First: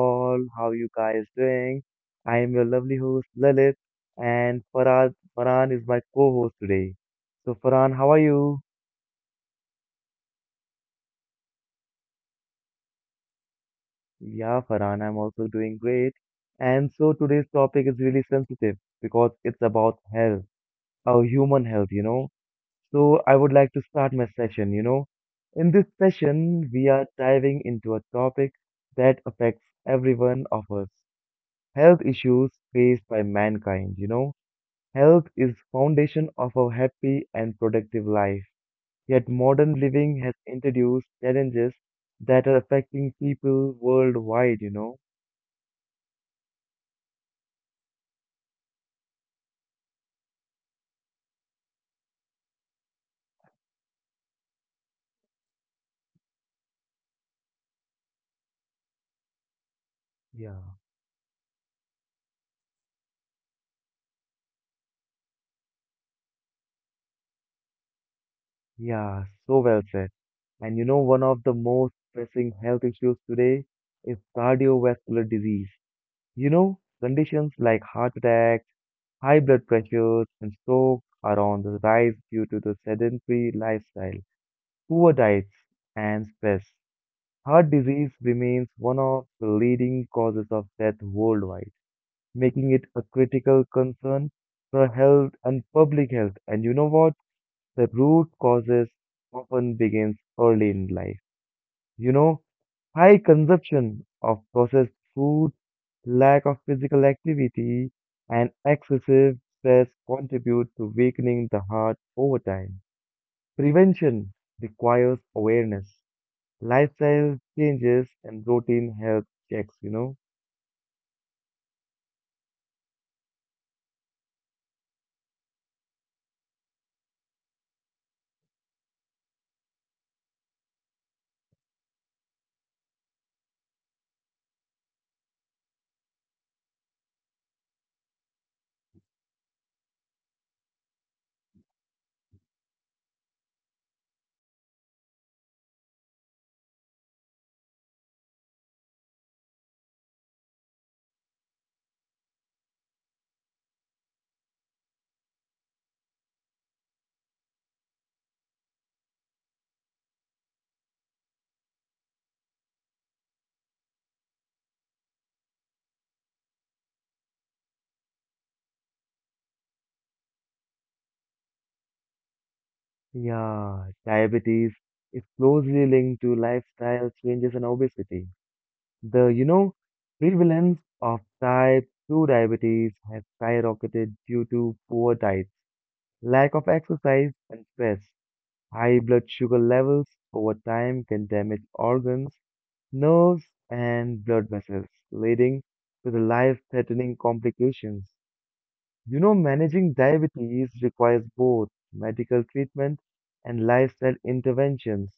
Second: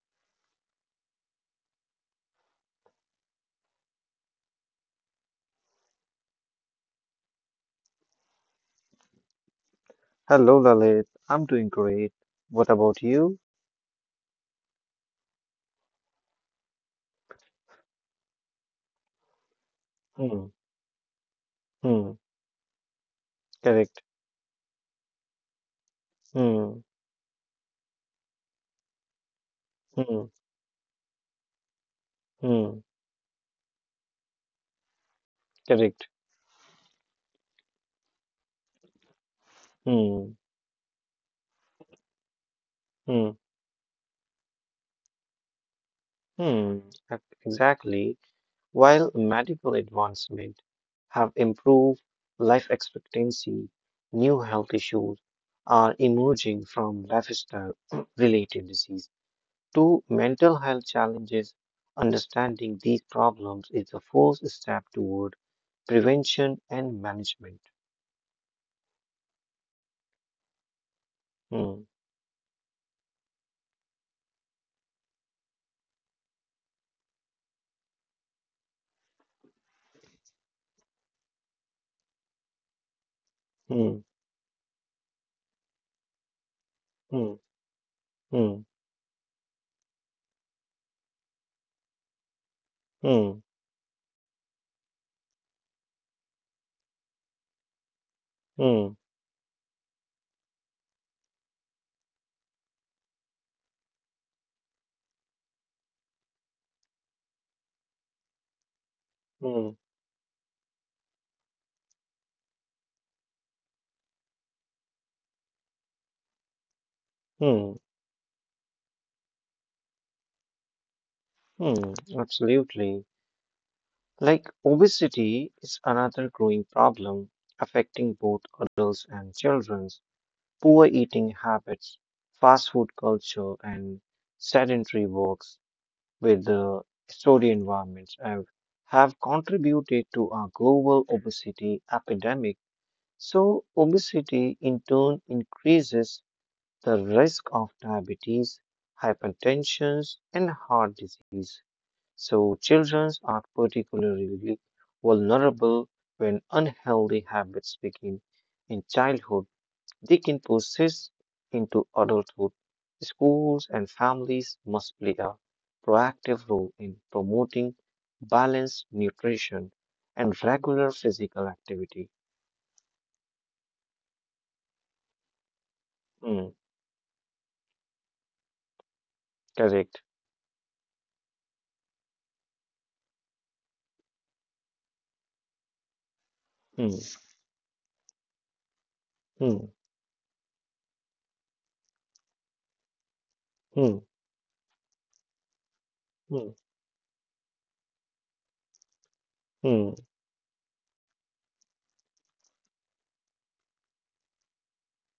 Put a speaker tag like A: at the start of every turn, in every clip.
A: all? How you guys doing? I am your lovely host Lalit, and Farad Farhan is my co-host today. So, Farhan, how are you?
B: Hello, Lalit. I'm doing great. What about you?
A: Yeah, Farhan, I'm also doing great. And so today's topic is really sensitive because it's about
B: Hmm.
A: health, our human health, you
B: Hmm.
A: know. So, I would like to
B: Correct.
A: start my session. In this session,
B: Hmm.
A: we are diving into a topic that affects every
B: Hmm.
A: one of us health issues
B: Hmm.
A: faced by mankind. Health is
B: Correct.
A: foundation of a happy and productive life. Yet modern living
B: Hmm.
A: has introduced challenges that are affecting
B: Hmm.
A: people worldwide.
B: Hmm. Exactly. While medical advancement have improved life expectancy, new health issues are emerging from lifestyle related diseases to mental
A: Yeah.
B: health challenges, understanding these problems is the first step toward prevention and management.
A: Yeah, so well said. One of the
B: Hmm,
A: most pressing health issues today is cardiovascular disease. Conditions like heart attacks, high blood pressures, and stroke are on the rise due to the sedentary
B: hmm,
A: lifestyle, poor diets, and stress.
B: hmm,
A: Heart disease remains
B: hmm,
A: one of the leading causes of death worldwide, making it a
B: hmm,
A: critical concern for health and public health. And you know what? The root causes
B: hmm,
A: often begins early in life. You know, high consumption of processed food, lack of physical activity, and excessive
B: hmm,
A: stress contribute to weakening the heart over time. Prevention requires awareness. Lifestyle
B: hmm,
A: changes and routine health checks.
B: hmm. Absolutely. Like obesity is another growing problem affecting both adults and children. Poor eating habits, fast food culture, and sedentary work with the story environments have contributed to our global obesity epidemic. So obesity in turn increases the risk of diabetes, hypertension, and heart disease. So children are particularly vulnerable. When unhealthy habits begin in childhood, they can persist into adulthood. Schools and families must play a proactive role in promoting balanced nutrition and regular physical activity.
A: Yeah, diabetes is closely linked to
B: Hmm,
A: lifestyle changes and obesity. The
B: correct.
A: prevalence of type 2 diabetes has skyrocketed due to poor diets, lack of
B: Hmm,
A: exercise, and stress. High blood sugar
B: hmm,
A: levels over time can damage organs, nerves, and blood vessels, leading to the
B: hmm,
A: life-threatening complications. You know,
B: hmm, hmm,
A: managing diabetes requires both medical treatment and lifestyle interventions.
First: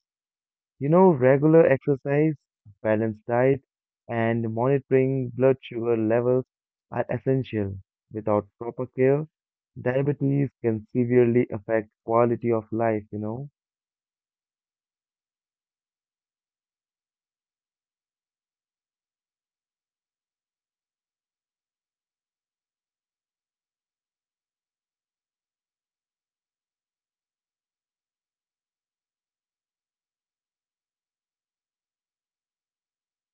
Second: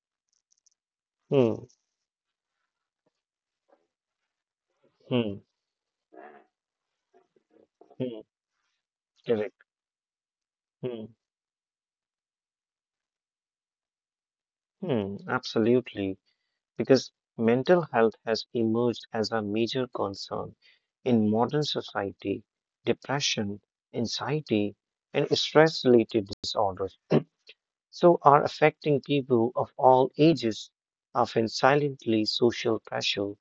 A: You know,
B: hmm,
A: regular exercise, balanced diet, and monitoring
B: hmm,
A: blood sugar levels are essential.
B: hmm,
A: Without proper care,
B: correct.
A: diabetes can
B: Hmm,
A: severely affect quality of life.
B: hmm, absolutely, because mental health has emerged as a major concern in modern society. Depression, anxiety, and stress related disorders so are affecting people of all ages, often silently. Social pressure,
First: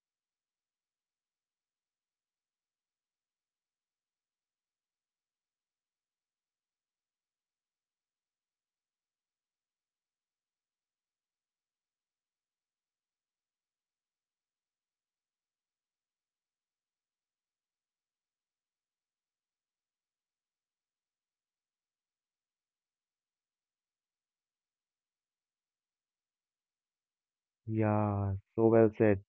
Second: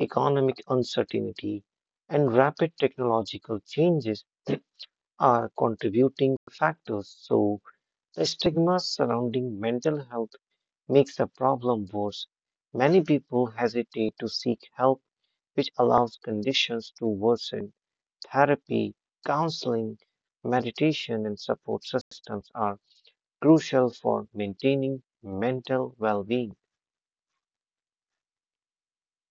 B: economic uncertainty, and rapid technological changes are contributing factors. So the stigma surrounding mental health makes the problem worse. Many people hesitate to seek help, which allows conditions to worsen. Therapy, counseling, meditation, and support systems are crucial for maintaining mental well being.
A: Yeah, so well said.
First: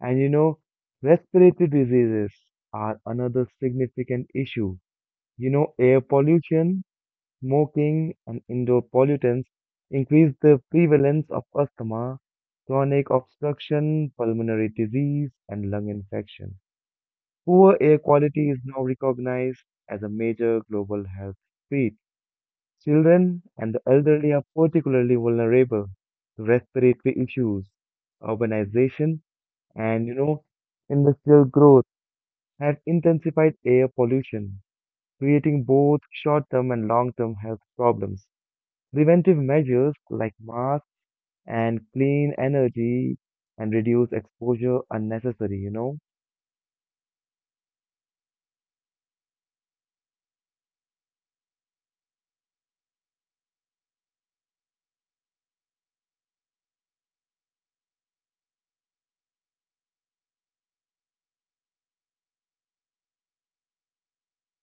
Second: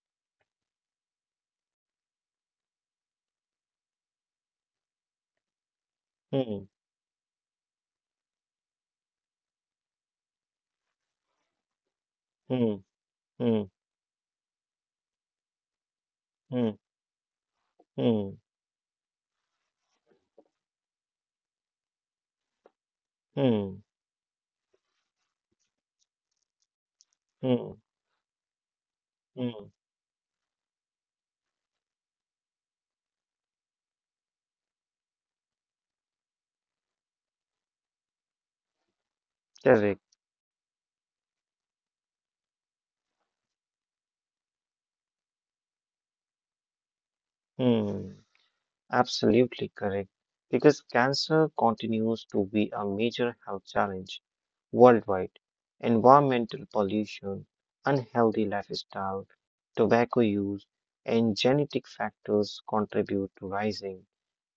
A: And you know, respiratory diseases are another significant issue. You know, air
B: Hmm,
A: pollution, smoking and indoor pollutants increase the prevalence of asthma,
B: hmm,
A: chronic
B: hmm,
A: obstruction, pulmonary disease, and lung infection.
B: hmm,
A: Poor air
B: hmm,
A: quality is now recognized as a major global health threat. Children and the
B: hmm,
A: elderly are particularly vulnerable to respiratory issues.
B: hmm,
A: Urbanization
B: hmm.
A: and industrial growth have intensified air pollution, creating both short-term and long-term health problems. Preventive measures
B: Correct.
A: like masks and clean energy and reduce exposure are necessary.
B: Hmm. Absolutely correct. Because cancer continues to be a major health challenge worldwide. Environmental pollution, unhealthy lifestyle, tobacco use, and genetic factors contribute to rising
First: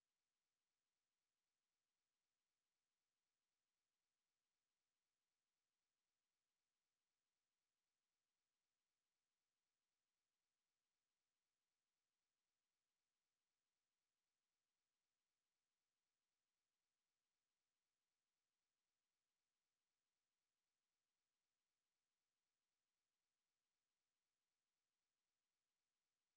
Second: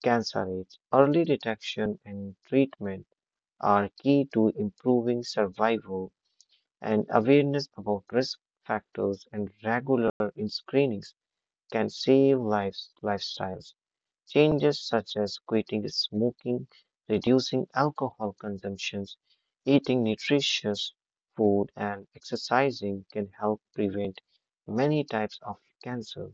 B: cancer rates. Early detection and treatment are key to improving survival, and awareness about risk factors and regular in screenings can save lives. Lifestyles changes such as quitting smoking, reducing alcohol consumptions, eating nutritious food, and exercising can help prevent many types of cancer.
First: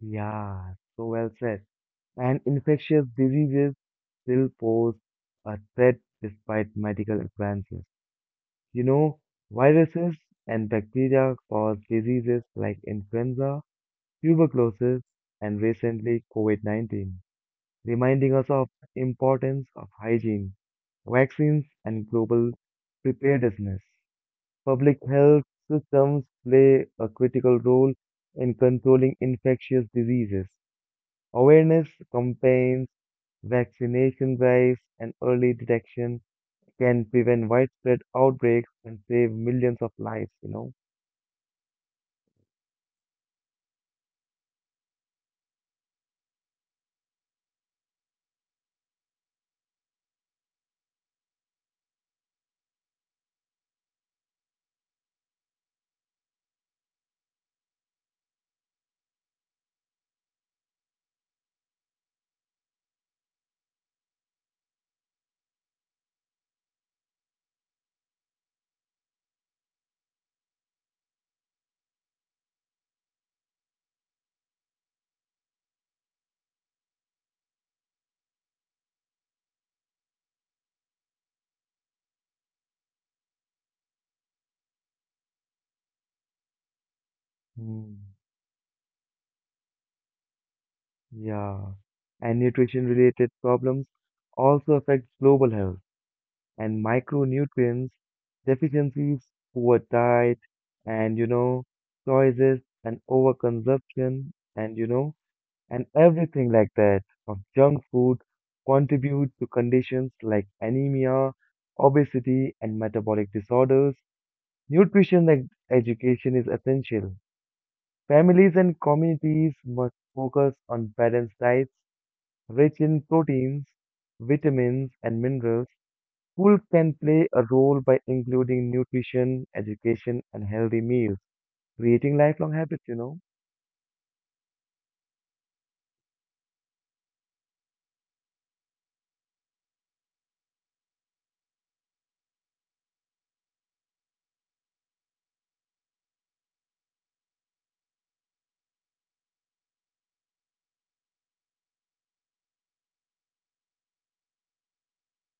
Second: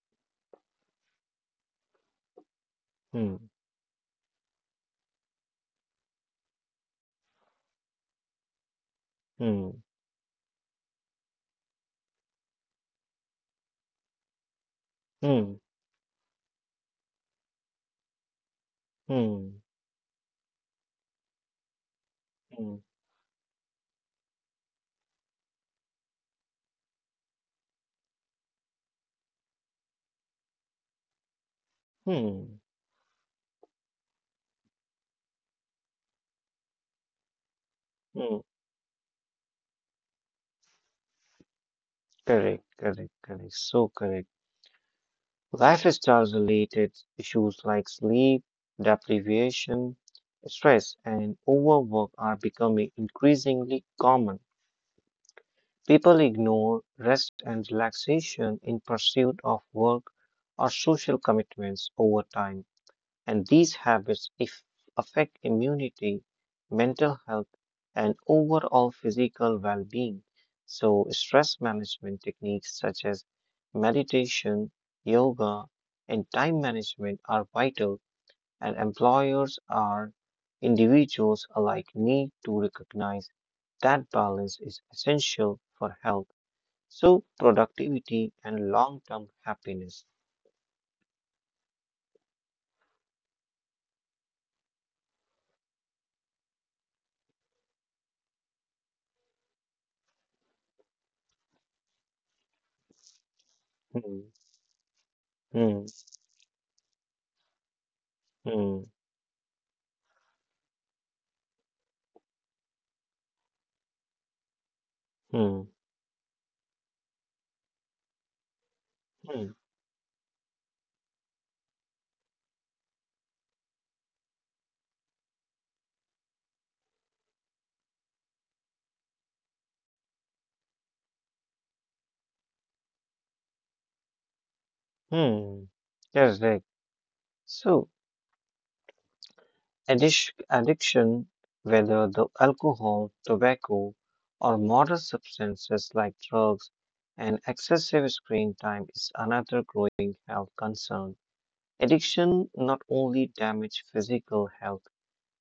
A: Yeah, so well said. And infectious
B: Hmm,
A: diseases still pose a threat despite medical advances. You know,
B: hmm,
A: viruses and bacteria cause diseases like influenza, tuberculosis,
B: hmm,
A: and recently COVID-19, reminding us of the
B: hmm,
A: importance of hygiene, vaccines, and global
B: hmm,
A: preparedness. Public health systems play a critical role in controlling infectious diseases. Awareness
B: hmm,
A: campaigns, vaccination drives, and early detection can prevent widespread
B: hmm.
A: outbreaks and save millions of lives.
B: Correct, correct, correct. So correct. Lifestyle-related issues like sleep, deprivation, stress, and overwork are becoming increasingly common. People ignore rest and relaxation in pursuit of work or social commitments over time, and these habits if affect immunity, mental health, and overall physical well being. So stress management techniques such as meditation, yoga, and time management are vital, and employers are individuals alike need to recognize that balance is essential for health so
A: Hmm.
B: productivity and long-term happiness.
A: Yeah. And nutrition related problems also affect global health and micronutrients deficiencies, poor diet, and choices and
B: Hmm,
A: overconsumption, and and
B: hmm,
A: everything like that of junk food
B: hmm,
A: contribute to conditions like anemia, obesity, and metabolic disorders. Nutrition
B: hmm,
A: education is essential. Families and communities
B: hmm,
A: must focus on balanced diets rich in proteins, vitamins, and minerals. Schools can play a role by including nutrition, education, and healthy meals, creating lifelong habits.
B: hmm. Yes, right. So addiction, whether the alcohol, tobacco, or modern substances like drugs and excessive screen time is another growing health concern. Addiction not only damage physical health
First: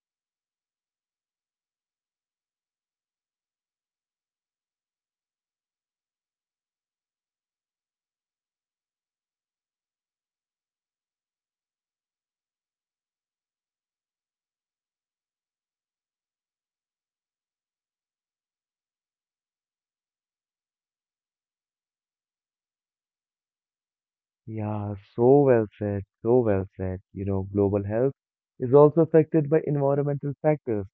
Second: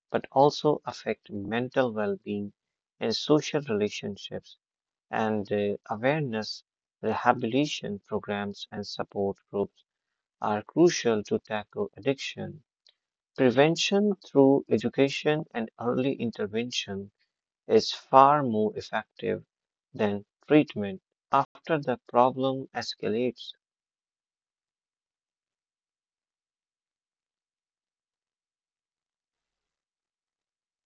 B: but also affect mental well being and social relationships. And awareness, rehabilitation programs, and support groups are crucial to tackle addiction. Prevention through education and early intervention is far more effective than treatment after the problem escalates.
A: Yeah, so well said, so well said. You know, global health is also affected by environmental factors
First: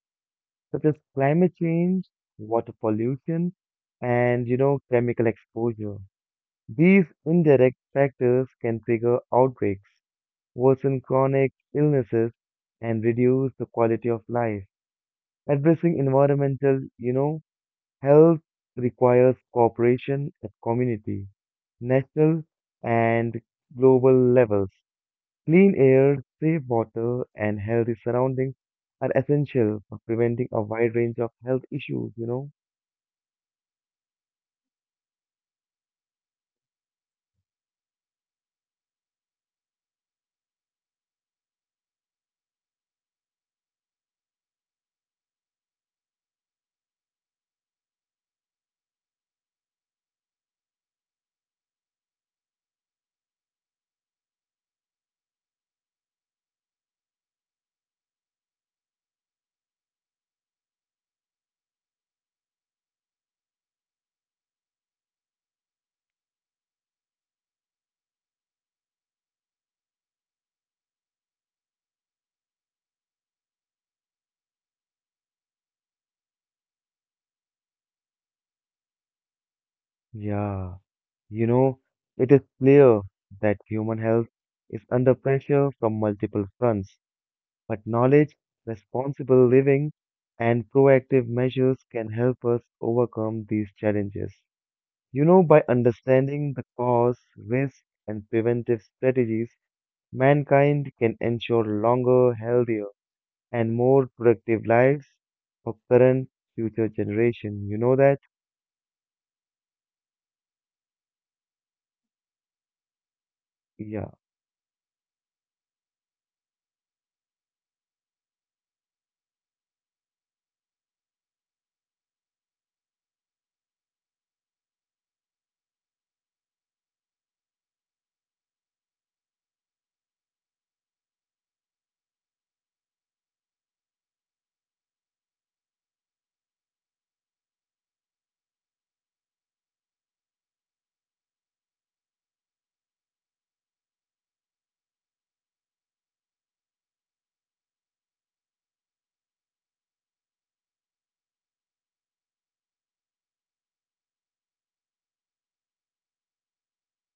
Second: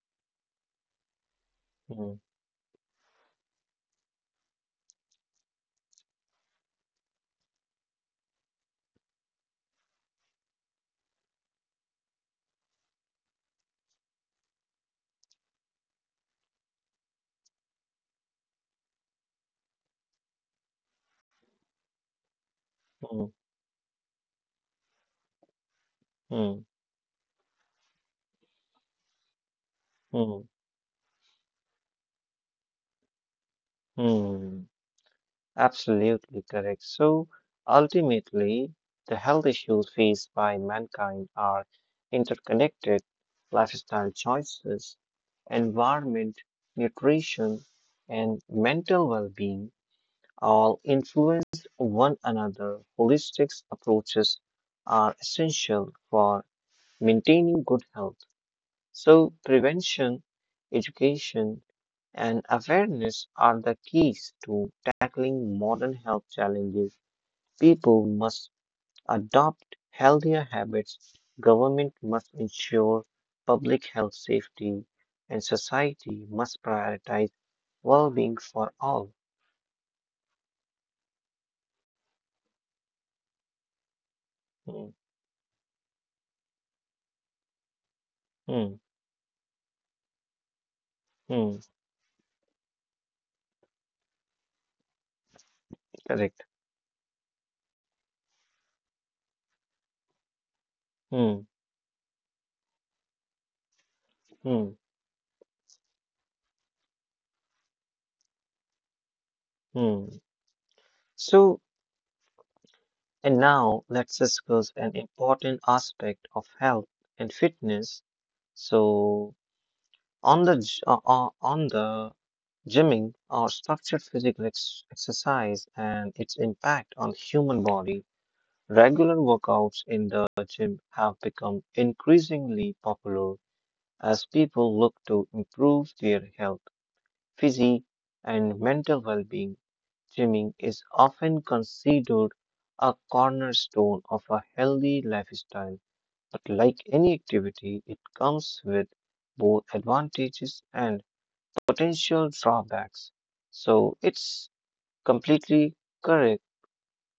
A: such as climate change,
B: Hmm,
A: water pollution, and chemical exposure. These indirect factors can trigger outbreaks, worsen chronic illnesses, and reduce the quality of life. Addressing environmental health requires cooperation at community, national,
B: hmm,
A: and global levels. Clean air, safe
B: hmm,
A: water, and healthy surroundings are essential for
B: hmm,
A: preventing a wide range of health issues?
B: hmm, hmm. Absolutely correct. So ultimately, the health issues faced by mankind are interconnected. Lifestyle choices, environment, nutrition, and mental well being all influence one another. Holistic approaches are essential for maintaining good health. So prevention, education, and awareness are the keys to tackling modern health challenges. People must adopt healthier habits, government must ensure public health safety, and society must prioritize well being for all.
A: Yeah, you know, it is clear that human health
B: Hmm,
A: is under pressure from multiple fronts, but knowledge,
B: hmm,
A: responsible living, and proactive
B: hmm,
A: measures can help us overcome these challenges. You know, by
B: correct.
A: understanding the cause, risks, and preventive strategies, mankind can
B: Hmm,
A: ensure longer, healthier, and more
B: hmm,
A: productive lives for current future generation. You know that?
B: hmm. So, and now
A: Yeah,
B: let's discuss an important aspect of health and fitness. So on the on the gymming or structured physical exercise and its impact on human body, regular workouts in the gym have become increasingly popular as people look to improve their health, physique, and mental well-being. Gymming is often considered a cornerstone of a healthy lifestyle, but like any activity, it comes with both advantages and potential drawbacks. So it's completely correct.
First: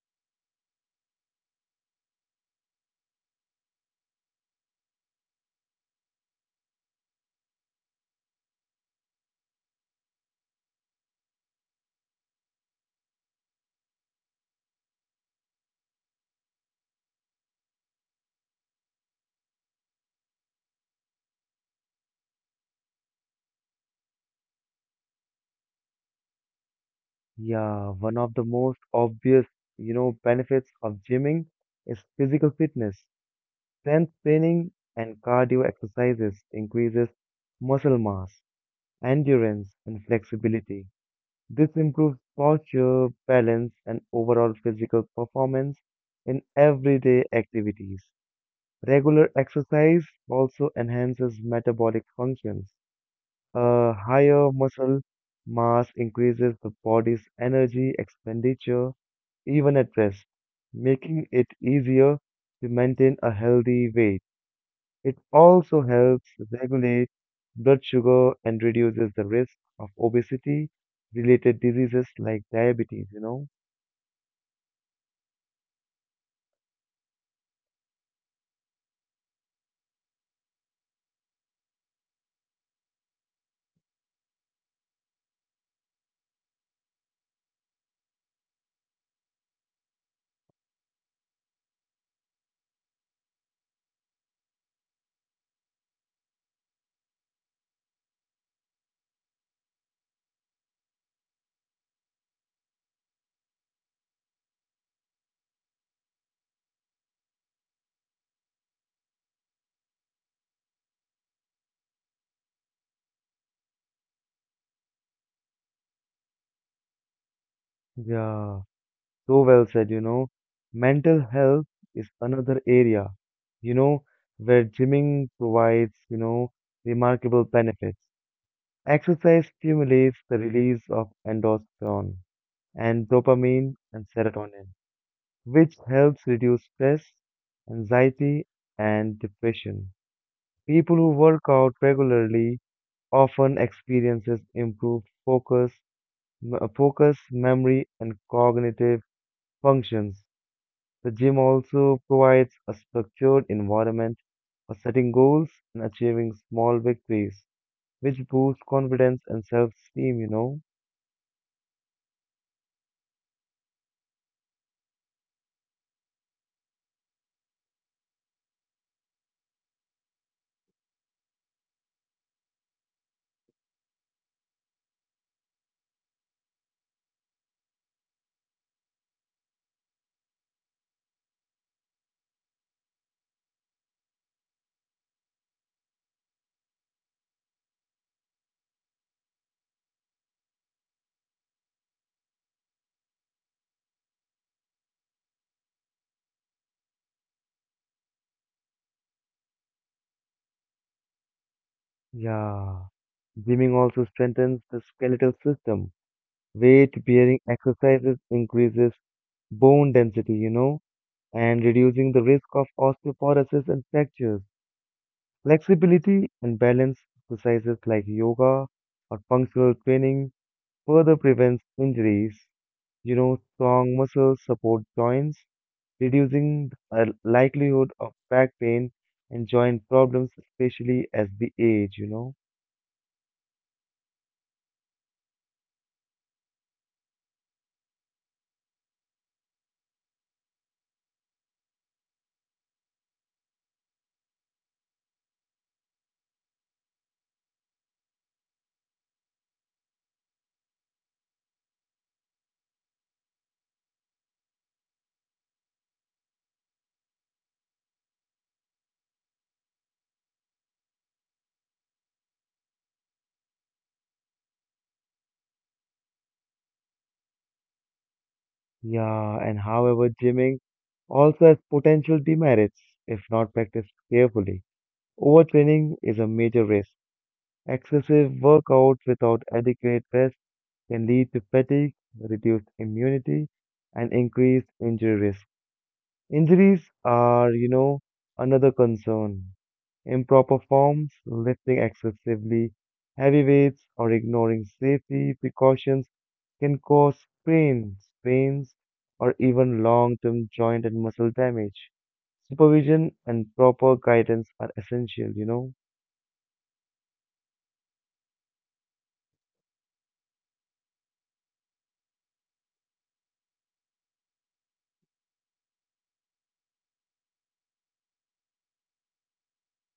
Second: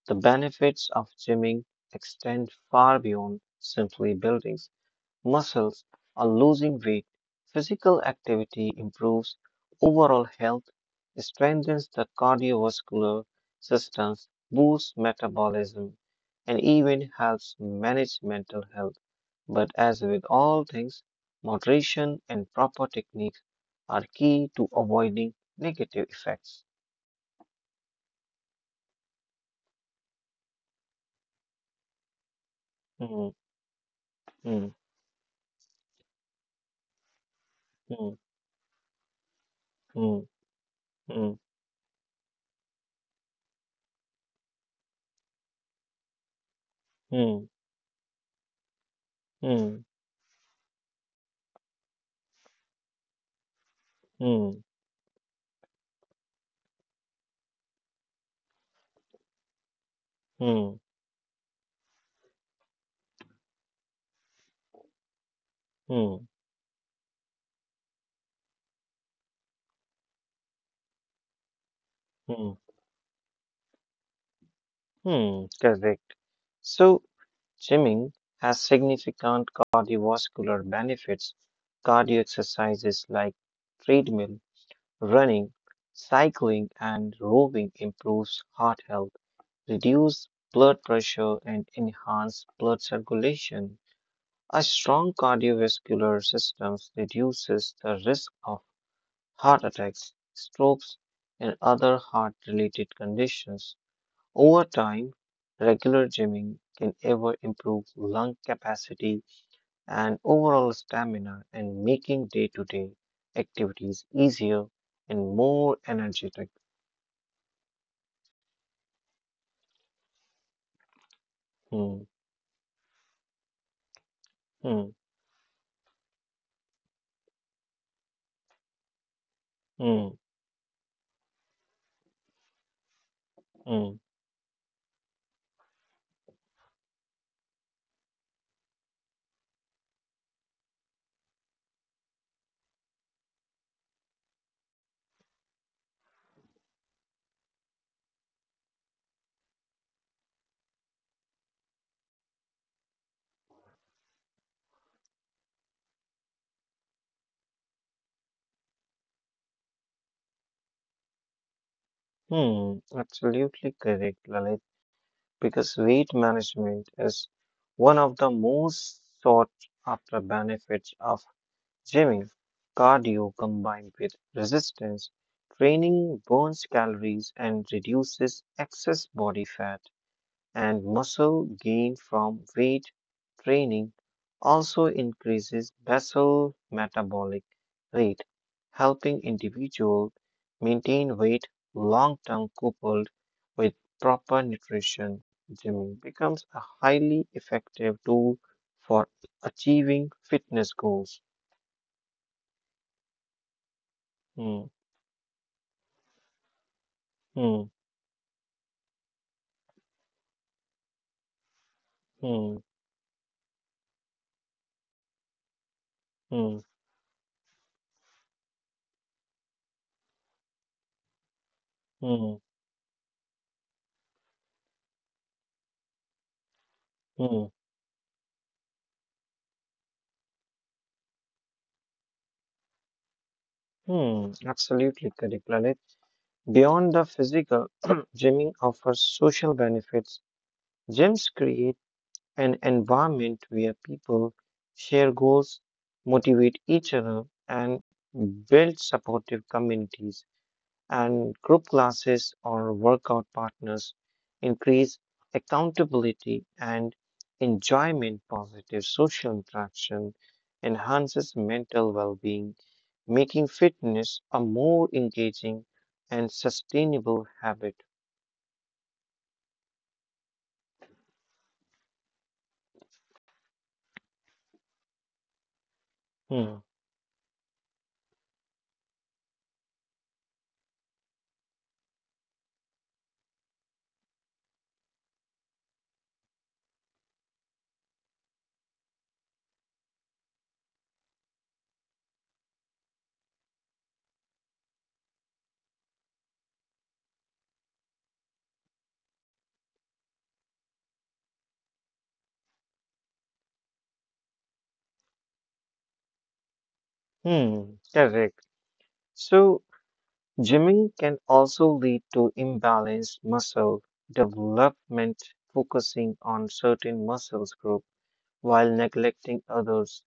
B: The benefits of gymming extend far beyond simply building muscles are losing weight. Physical activity improves overall health, strengthens the cardiovascular systems, boosts metabolism, and even helps manage mental health. But as with all things, moderation and proper techniques are key to avoiding negative effects.
A: yeah. One of the most obvious benefits of gymming is physical fitness.
B: Hmm,
A: Strength
B: hmm,
A: training and cardio exercises increases muscle
B: hmm,
A: mass, endurance, and
B: hmm,
A: flexibility.
B: hmm,
A: This improves posture, balance, and overall physical performance in everyday activities. Regular
B: hmm,
A: exercise also enhances metabolic functions. A
B: hmm,
A: higher
B: hmm,
A: muscle mass increases the body's energy expenditure even at rest,
B: hmm,
A: making it easier to maintain a healthy weight. It also helps
B: hmm,
A: regulate blood sugar and reduces the risk of obesity related diseases like
B: hmm,
A: diabetes.
B: hmm, correct. So swimming has significant cardiovascular benefits. Cardio exercises like treadmill, running, cycling, and rowing improves heart health, reduce blood pressure, and enhance blood circulation. A strong cardiovascular system reduces the risk of heart attacks, strokes, and other heart-related conditions. Over time, regular gymming can ever improve lung capacity and overall stamina and making day-to-day activities easier and more energetic.
A: Yeah, so well said, you know. Mental health
B: Hmm,
A: is another area, you know, where
B: hmm,
A: gymming provides remarkable benefits. Exercise
B: hmm,
A: stimulates the release of endorphin and dopamine
B: hmm,
A: and serotonin, which helps reduce stress, anxiety, and depression. People who work out regularly often experiences improved focus, focus, memory, and cognitive functions. The gym also provides a structured environment for setting goals and achieving small victories, which boosts confidence and self-esteem.
B: hmm. Absolutely correct, Lalit, because weight management is one of the most sought after benefits of gymming. Cardio combined with resistance training burns calories and reduces excess body fat, and muscle gain from weight training also increases basal metabolic rate, helping individuals maintain weight long term coupled with proper nutrition. Gymming becomes a highly effective tool for achieving fitness goals.
A: Yeah. Gymming also
B: Hmm.
A: strengthens the skeletal system. Weight bearing
B: Hmm.
A: exercises increases bone density, and reducing the
B: Hmm.
A: risk of osteoporosis and fractures. Flexibility
B: Hmm.
A: and balance exercises like yoga or functional training further prevents
B: Hmm.
A: injuries. You know, strong muscles support joints, reducing the
B: Hmm.
A: likelihood of back pain and joint problems, especially as we age.
B: Mm. Absolutely correct, Lalit. Beyond the physical, gymming offers social benefits. Gyms create an environment where people share goals, motivate each other, and build supportive communities, and group classes or workout partners increase accountability and enjoyment. Positive social interaction enhances mental well-being, making fitness a more engaging and sustainable habit.
A: Yeah, and however, gymming also has potential demerits if not practiced carefully. Overtraining is a
B: Hmm.
A: major risk. Excessive workouts without adequate rest can lead to fatigue, reduced immunity, and increased injury risk. Injuries are, you know, another concern. Improper forms, lifting excessively heavy weights, or ignoring safety precautions can cause sprains, pains, or even long-term joint and muscle damage. Supervision and proper guidance are essential.
B: Hmm. Correct. So gymming can also lead to imbalanced muscle development. Focusing on certain muscles group while neglecting others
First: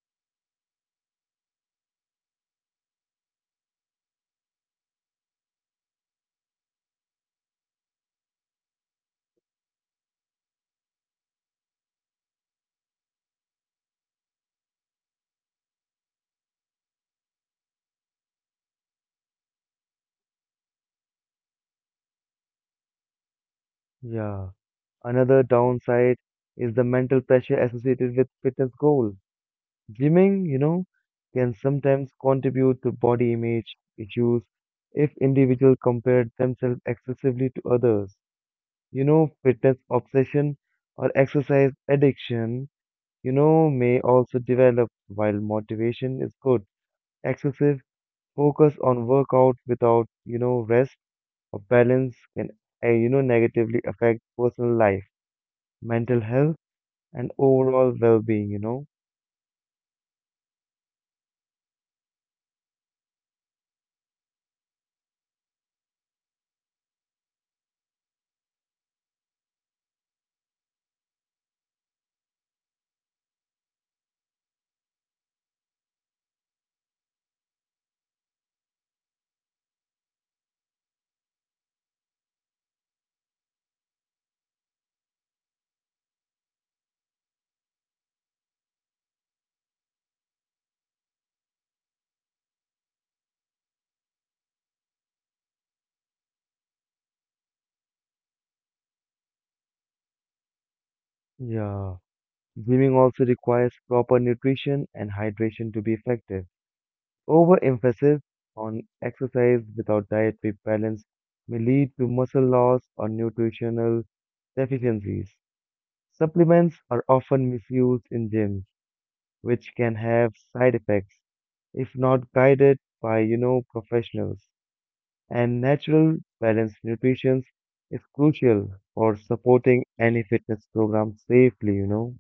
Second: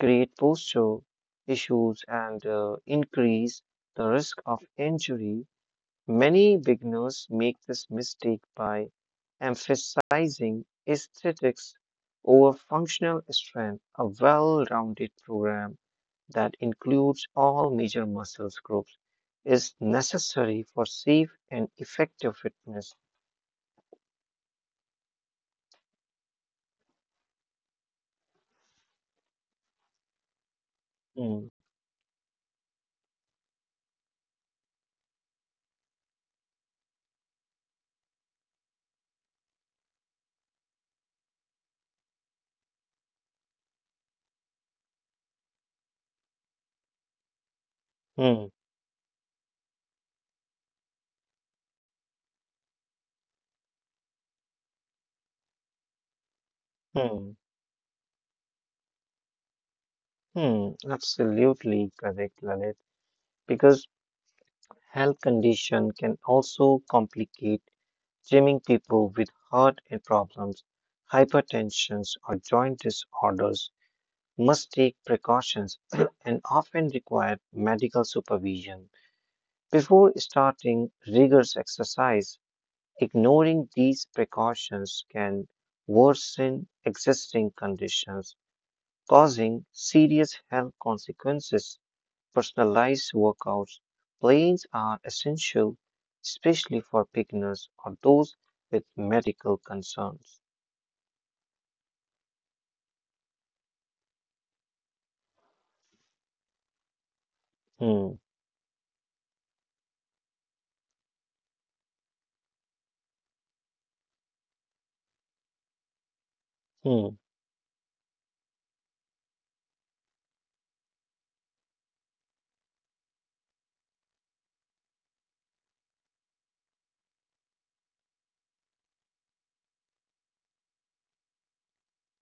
B: create posture issues and increase the risk of injury. Many beginners make this mistake by emphasizing aesthetics over functional strength. A well rounded program that includes all major muscle groups is necessary for safe and effective fitness.
A: Yeah, another downside is the mental pressure associated with fitness goal. Gymming
B: Hmm,
A: can sometimes contribute to body image issues if individuals compare themselves excessively to others. You know, fitness obsession or exercise addiction, you know, may also develop while motivation is good. Excessive
B: hmm,
A: focus on workout without rest or balance can negatively affect personal life, mental health, and
B: hmm,
A: overall well-being.
B: hmm. Absolutely correct, Lalit. Because health condition can also complicate gymming. People with heart and problems, hypertension or joint disorders must take precautions and often require medical supervision. Before starting rigorous exercise, ignoring these precautions can worsen existing conditions, causing serious health consequences. Personalized workouts plans are essential, especially for beginners or those with medical concerns.
A: Yeah. Gymming also requires proper nutrition and hydration to be effective.
B: Hmm,
A: Overemphasis on exercise without dietary balance may lead to muscle loss or nutritional deficiencies. Supplements are
B: hmm,
A: often misused in gyms which can have side effects if not guided by professionals. And natural, balanced nutrition is crucial for supporting any fitness program safely.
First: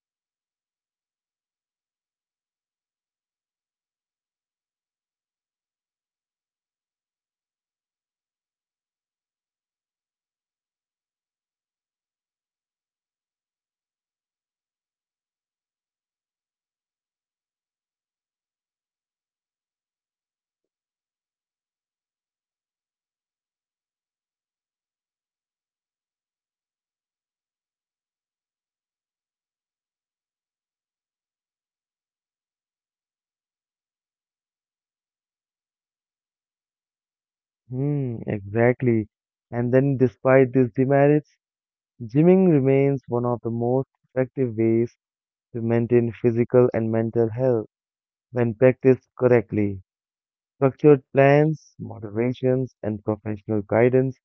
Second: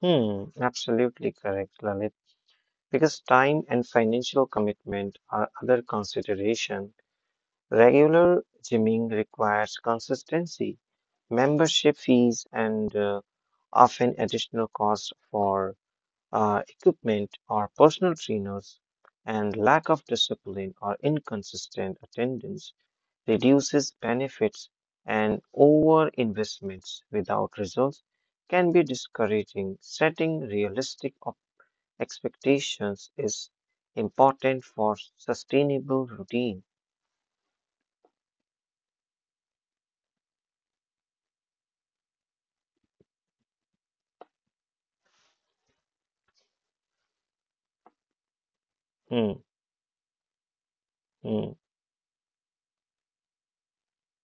B: hmm. Absolutely correct, Lalit. Because time and financial commitment are other consideration. Regular gymming requires consistency, membership fees, and often additional costs for equipment, or personal trainers, and lack of discipline or inconsistent attendance reduces benefits, and over investments without results can be discouraging. Setting realistic expectations is important for sustainable routine.
A: Hmm, exactly. And then, despite these demerits, gymming remains one of the most effective ways to maintain physical and mental health when practiced
B: Hmm,
A: correctly. Structured
B: hmm,
A: plans, moderations, and professional guidance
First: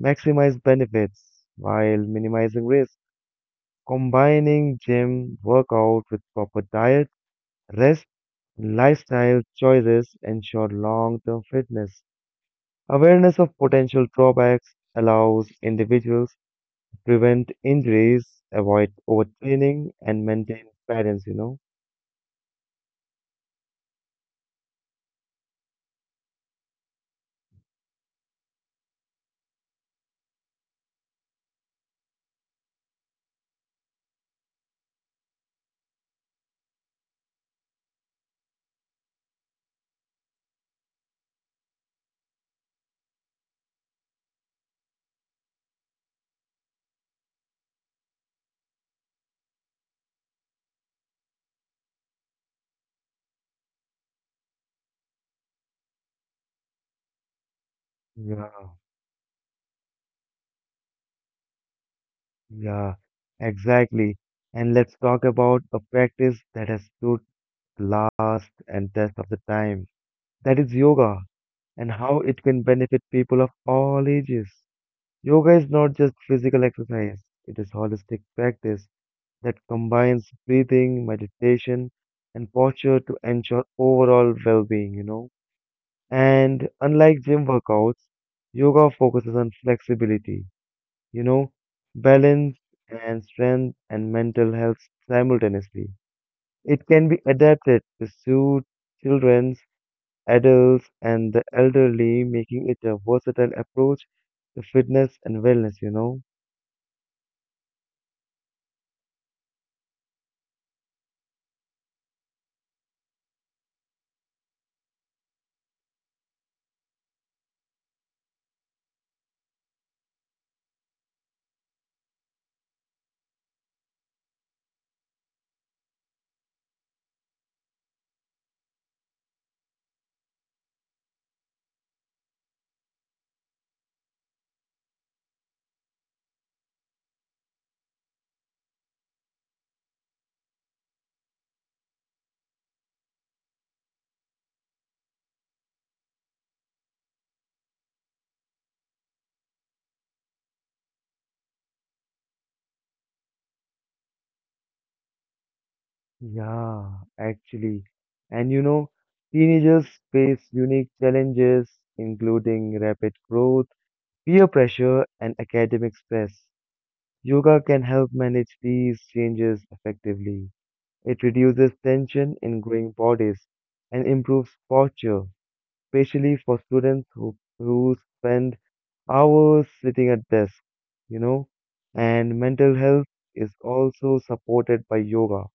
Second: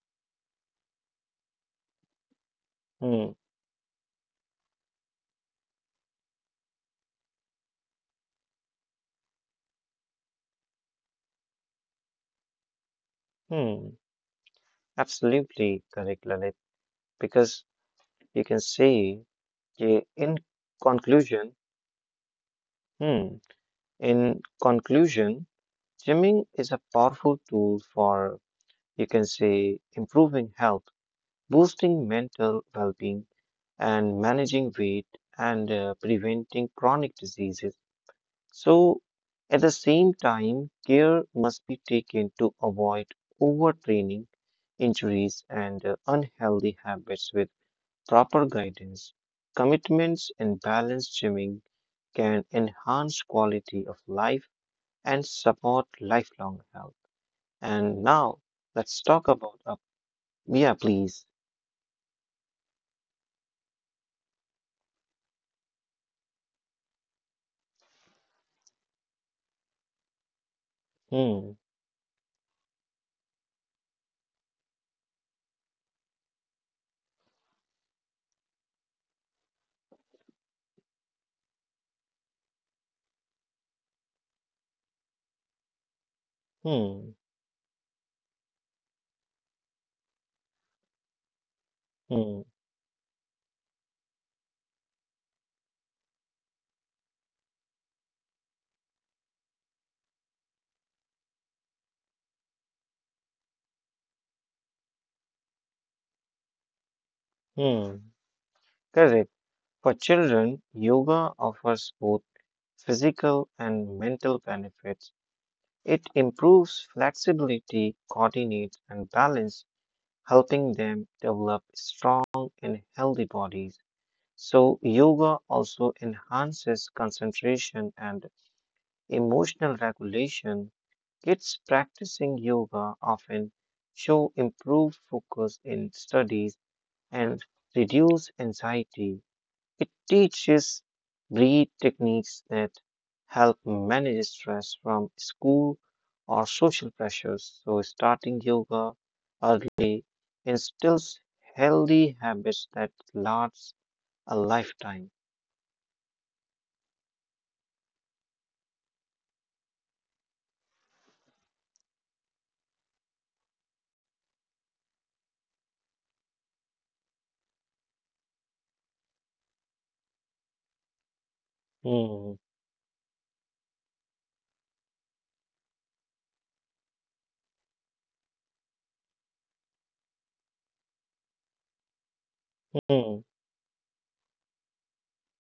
A: maximize benefits while minimizing risk.
B: hmm,
A: Combining gym workout with proper diet, rest, and lifestyle choices ensure long-term fitness. Awareness of
B: hmm.
A: potential drawbacks allows
B: Absolutely correct,
A: individuals
B: Lalit.
A: to prevent
B: Because
A: injuries,
B: you can
A: avoid
B: say,
A: overtraining,
B: yeah,
A: and
B: in
A: maintain balance, you
B: conclusion,
A: know?
B: hmm, in conclusion, gymming is a powerful tool for, you can say, improving health, boosting mental well being, and managing weight and preventing chronic diseases. So at the same time, care must be taken to avoid overtraining, injuries, and unhealthy habits. With proper guidance, commitments, and balanced gymming can enhance quality of life and support lifelong health. And now
A: Yeah,
B: let's talk about a yeah, please.
A: yeah, exactly. And let's talk about a practice that has stood the last and test of the time. That is yoga,
B: Hmm,
A: and how it can benefit people of all ages. Yoga is not just physical exercise, it is holistic practice that combines breathing, meditation, and posture to ensure overall well-being. And unlike
B: hmm,
A: gym workouts, yoga focuses on flexibility, you know, balance
B: hmm,
A: and strength and mental health simultaneously. It can be adapted to suit children, adults and the elderly, making it a versatile approach to fitness and wellness.
B: hmm. Correct. For children, yoga offers both physical and mental benefits. It improves flexibility, coordinates, and balance, helping them develop strong and healthy bodies. So yoga also enhances concentration and emotional regulation. Kids practicing yoga often show improved focus in studies and reduce anxiety. It teaches breathe techniques that help manage stress from school or social pressures. So starting yoga early instills healthy habits that last a lifetime.
A: Yeah, actually. And you know, teenagers face unique challenges, including rapid growth, peer pressure, and academic stress. Yoga can help manage these changes effectively. It reduces tension
B: Hmm,
A: in growing bodies and improves posture, especially for students who spend hours sitting at desks, you know, and mental health
B: hmm,
A: is also supported by yoga,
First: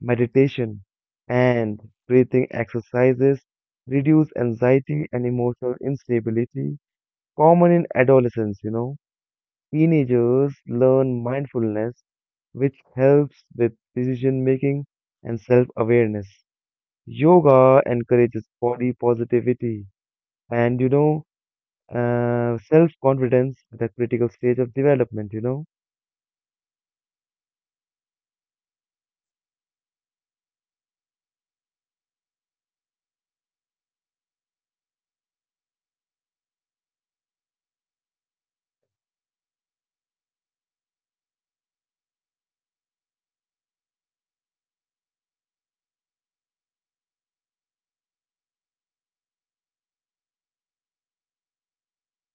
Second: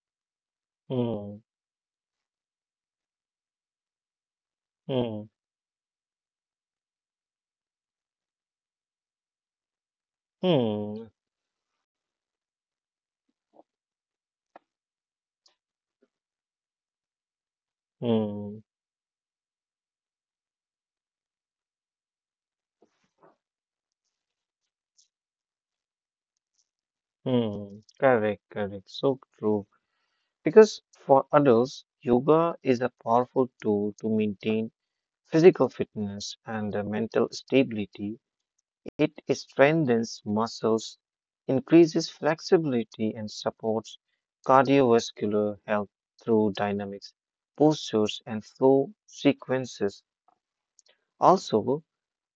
A: meditation,
B: hmm,
A: and breathing exercises, reduce anxiety
B: hmm,
A: and emotional instability, common in adolescents. Teenagers
B: hmm,
A: learn mindfulness, which helps with decision making and self awareness. Yoga encourages
B: hmm.
A: body positivity, and self-confidence at a critical stage of development?
B: Hmm, correct, correct. So true. Because for adults, yoga is a powerful tool to maintain physical fitness and mental stability. It strengthens muscles, increases flexibility, and supports cardiovascular health through dynamics, postures, and flow sequences. Also,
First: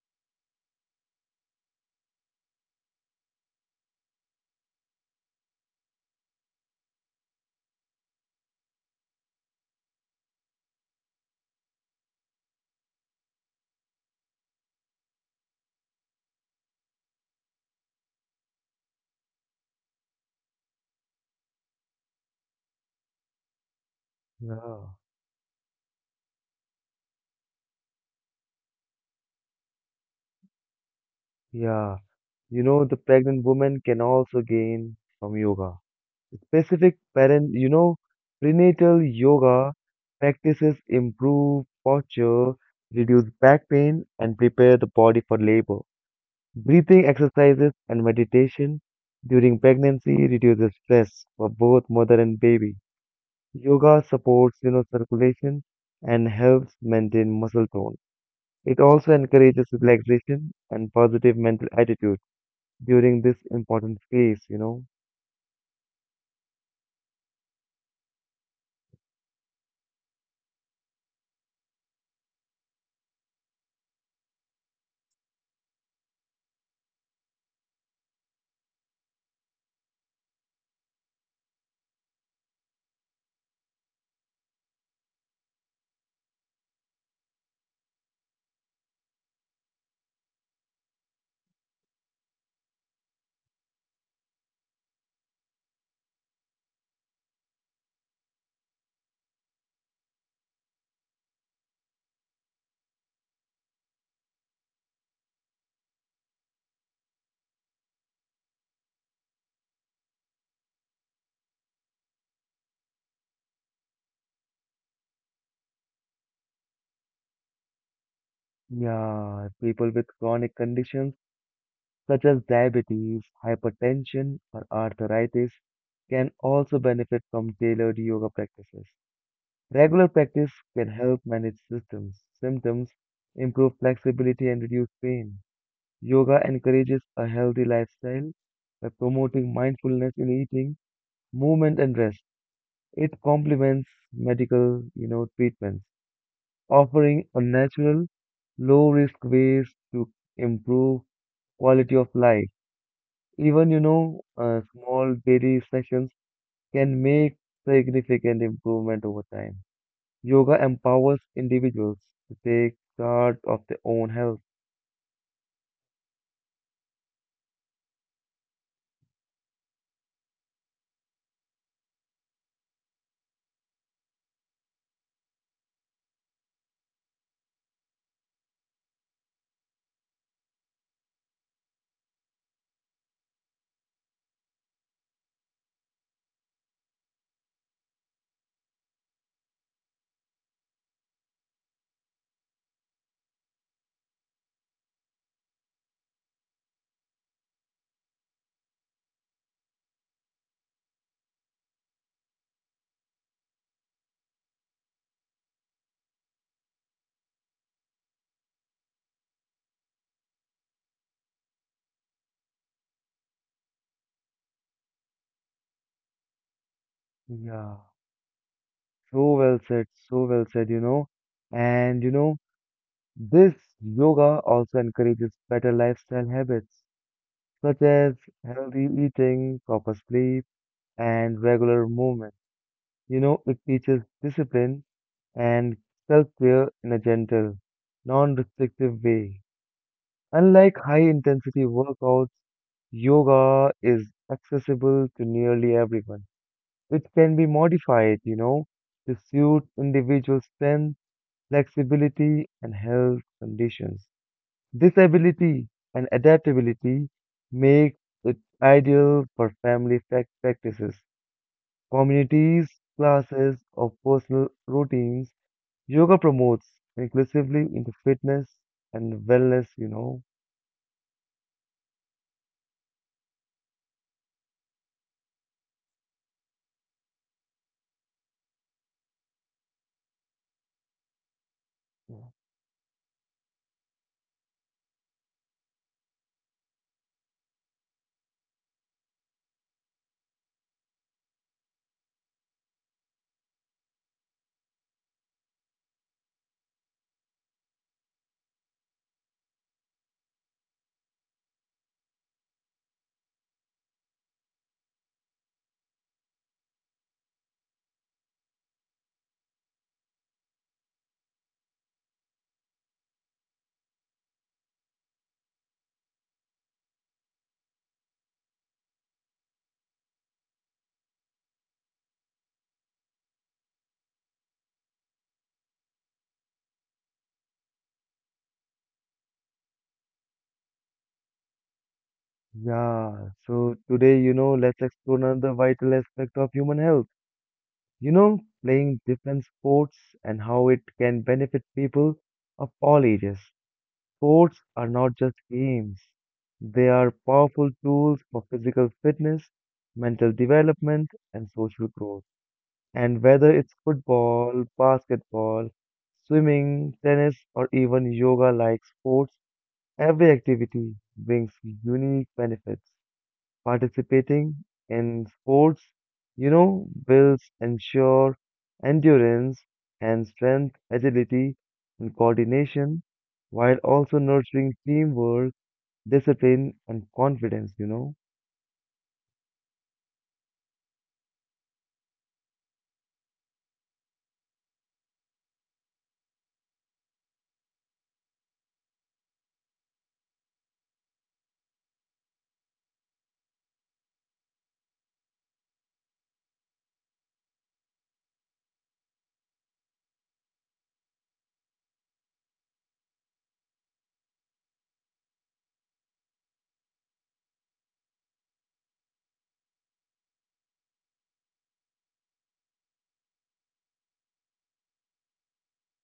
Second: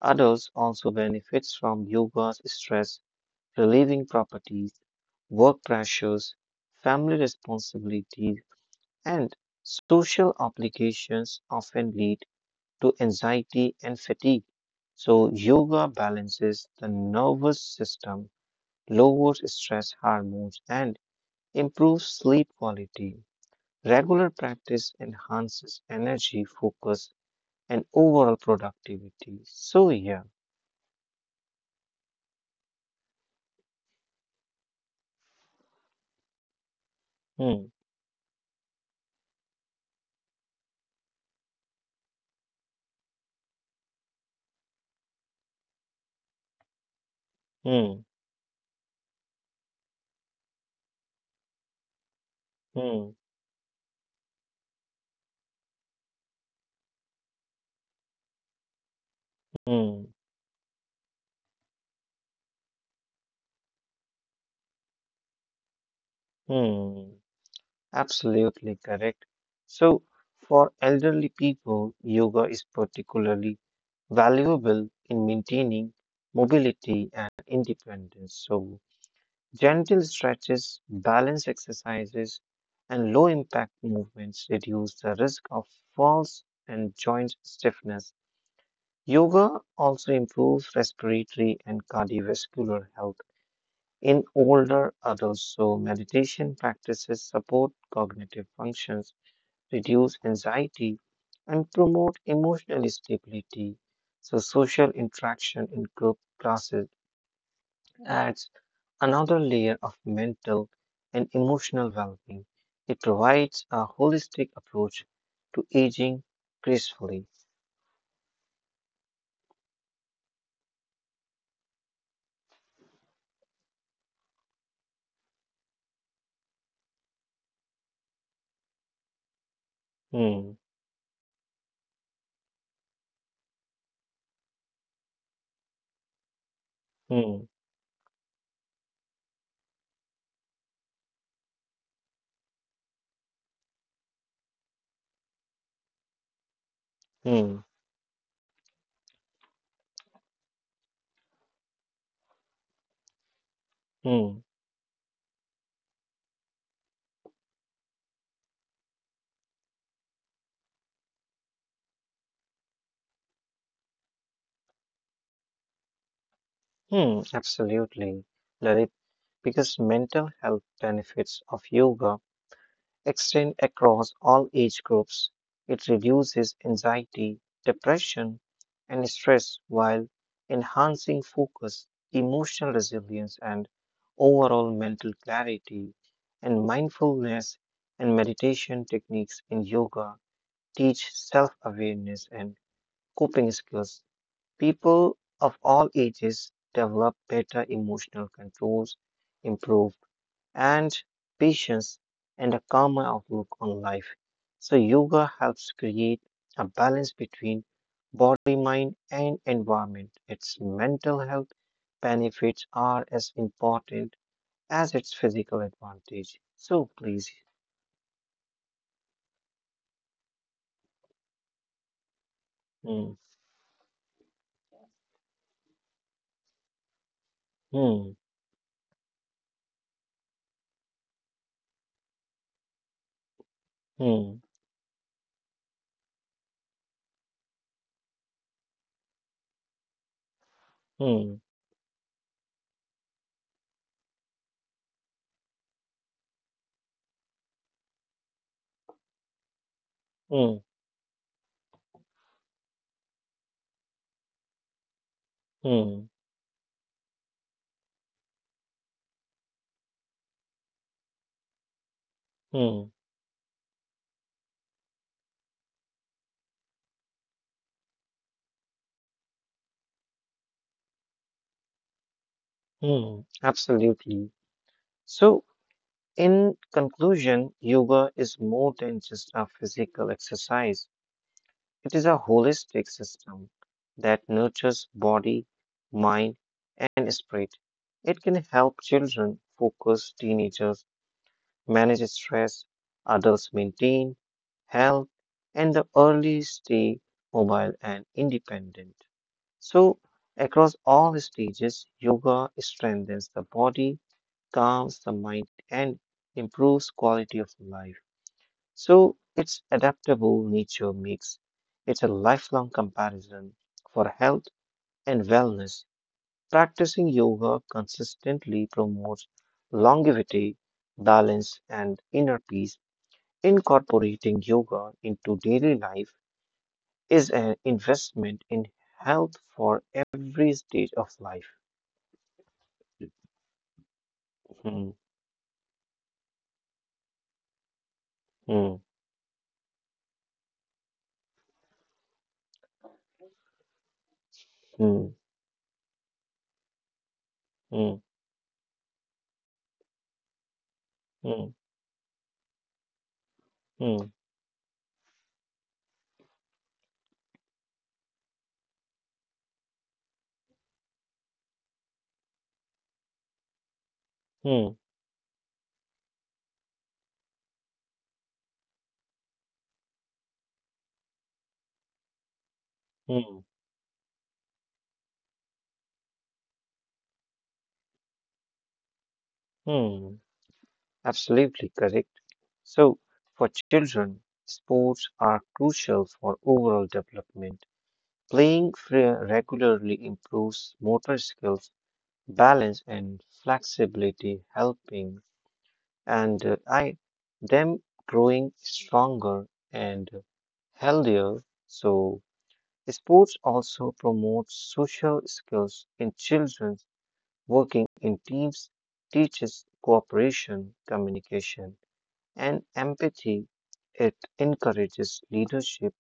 B: adults also benefits from yoga's stress relieving properties. Work pressures, family responsibilities, and social obligations often lead to anxiety and fatigue. So yoga balances the nervous system, lowers stress hormones, and improves sleep quality. Regular
A: Yeah,
B: practice enhances energy, focus, and overall productivity. So, yeah.
A: yeah. You know, the pregnant woman can also gain from yoga. Specific parent, you
B: Hmm,
A: know, prenatal yoga practices improve posture, reduce back pain, and prepare the body for labor. Breathing exercises and
B: hmm,
A: meditation during pregnancy reduces stress for both mother and baby.
B: hmm,
A: Yoga supports circulation and helps maintain muscle tone. It also encourages
B: hmm,
A: relaxation and positive mental attitude during this important phase.
B: hmm. Absolutely correct. So for elderly people, yoga is particularly valuable in maintaining mobility and independence. So gentle stretches, balance exercises, and low impact movements reduce the risk of falls and joint stiffness. Yoga also improves respiratory and cardiovascular health in older adults. So meditation practices support cognitive functions, reduce anxiety, and promote emotional stability. So social interaction in group classes adds another layer of mental and emotional well being. It provides a holistic approach to aging gracefully.
A: Yeah, people with chronic conditions such as diabetes, hypertension, or arthritis can also benefit from tailored yoga practices. Regular practice
B: Hmm,
A: can help manage systems, symptoms, improve flexibility, and reduce pain. Yoga encourages a
B: hmm,
A: healthy lifestyle by promoting mindfulness in eating, movement, and rest. It complements medical treatments, offering a
B: hmm,
A: natural, low-risk ways to improve quality of life. Even, you know,
B: hmm,
A: uh, small daily sessions can make significant improvement over time. Yoga empowers individuals to take charge of their own health.
B: hmm, absolutely, Lalit, because mental health benefits of yoga extend across all age groups. It reduces anxiety, depression, and stress while enhancing focus, emotional resilience, and overall mental clarity. And mindfulness and meditation techniques in yoga teach self awareness and coping skills. People of all ages develop better emotional controls, improve and patience and a calmer outlook on life. So yoga helps create a balance between body, mind, and environment. Its mental health benefits are as important as its physical advantage. So, please.
A: Yeah, so well said, you know. And
B: Hmm,
A: this yoga also encourages better lifestyle habits, such as
B: hmm,
A: healthy eating, proper sleep, and regular movement. It teaches
B: hmm,
A: discipline and self care in a gentle, non restrictive way. Unlike high
B: hmm,
A: intensity workouts, yoga is accessible to nearly everyone. It can be modified, to suit individual
B: hmm,
A: strength, flexibility, and health conditions. This ability and
B: hmm,
A: adaptability makes it ideal for practices, communities,
B: hmm,
A: classes, or personal routines. Yoga promotes inclusively into fitness and wellness.
B: hmm. Absolutely. So in conclusion, yoga is more than just a physical exercise. It is a holistic system that nurtures body, mind, and spirit. It can help children focus, teenagers manage stress, adults maintain health, and the early stay mobile and independent. So, across all stages, yoga strengthens the body, calms the mind, and improves quality of life. So its adaptable nature makes it a lifelong comparison for health and wellness. Practicing yoga consistently promotes longevity, balance, and inner peace. Incorporating yoga into daily life is an investment in health for every stage of life.
A: Yeah, so today, let's
B: Hmm,
A: explore another vital aspect of human health.
B: hmm,
A: Playing different sports and how it can benefit people of all ages. Sports are not
B: hmm,
A: just games, they are powerful
B: hmm,
A: tools for physical fitness, mental development, and
B: hmm,
A: social growth. And whether it's
B: hmm,
A: football, basketball, swimming, tennis, or even yoga like sports, every activity brings unique benefits. Participating
B: hmm,
A: in sports, builds ensure endurance and strength, agility and coordination,
B: hmm,
A: while also nurturing teamwork, discipline and confidence.
B: hmm. Absolutely correct. So, for children, sports are crucial for overall development. Playing regularly improves motor skills, balance, and flexibility, helping and I them growing stronger and healthier. So, sports also promote social skills in children. Working in teams teaches cooperation, communication, and empathy. It encourages leadership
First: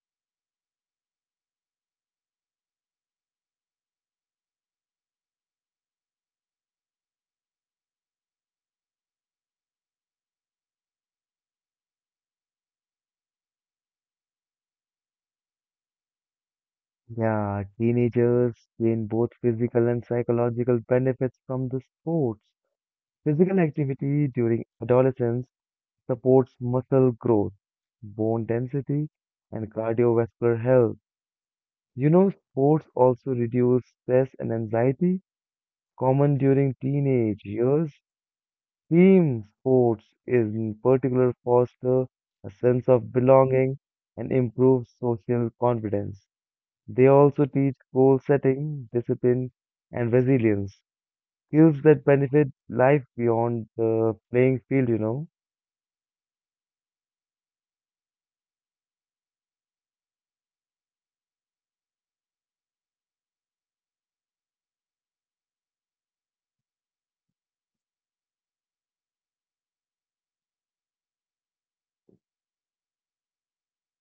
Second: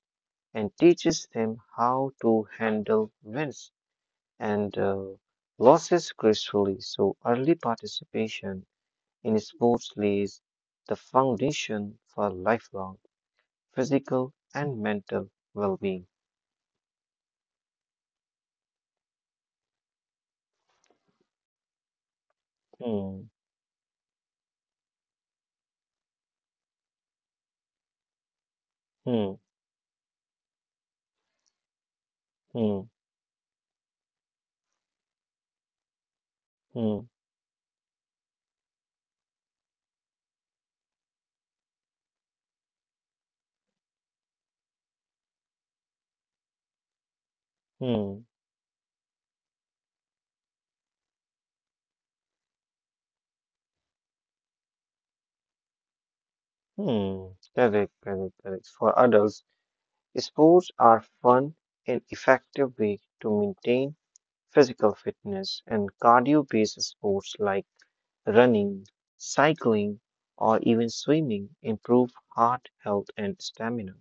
B: and teaches them how to handle wins and losses gracefully. So, early participation in sports lays the foundation for lifelong physical and mental well being.
A: Yeah, teenagers gain both physical and psychological benefits from the sports.
B: Hmm,
A: Physical activity during adolescence supports muscle growth, bone density,
B: hmm,
A: and cardiovascular health. Sports
B: hmm,
A: also reduce stress and anxiety, common during
B: hmm,
A: teenage years. Team sports in particular foster a sense of belonging and improve social confidence. They also teach goal
B: hmm,
A: setting, discipline, and resilience, skills that benefit life beyond the playing field.
B: hmm. Correct, correct, correct. For adults, sports are fun and effective way to maintain physical fitness and cardio based sports like running, cycling, or even swimming improve heart health and stamina.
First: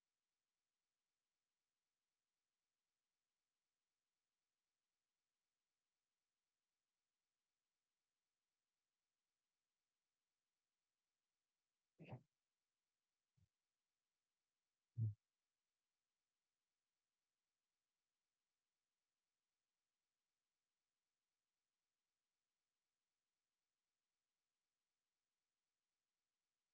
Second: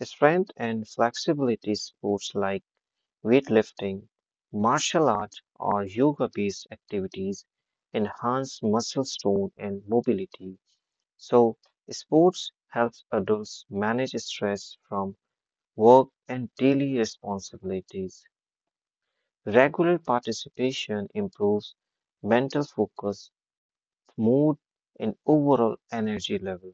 B: Strength and flexibility sports like weightlifting, martial arts, or yoga based activities enhance muscle tone and mobility. So, sports helps adults manage stress from work and daily responsibilities. Regular participation improves mental focus, mood, and overall energy level.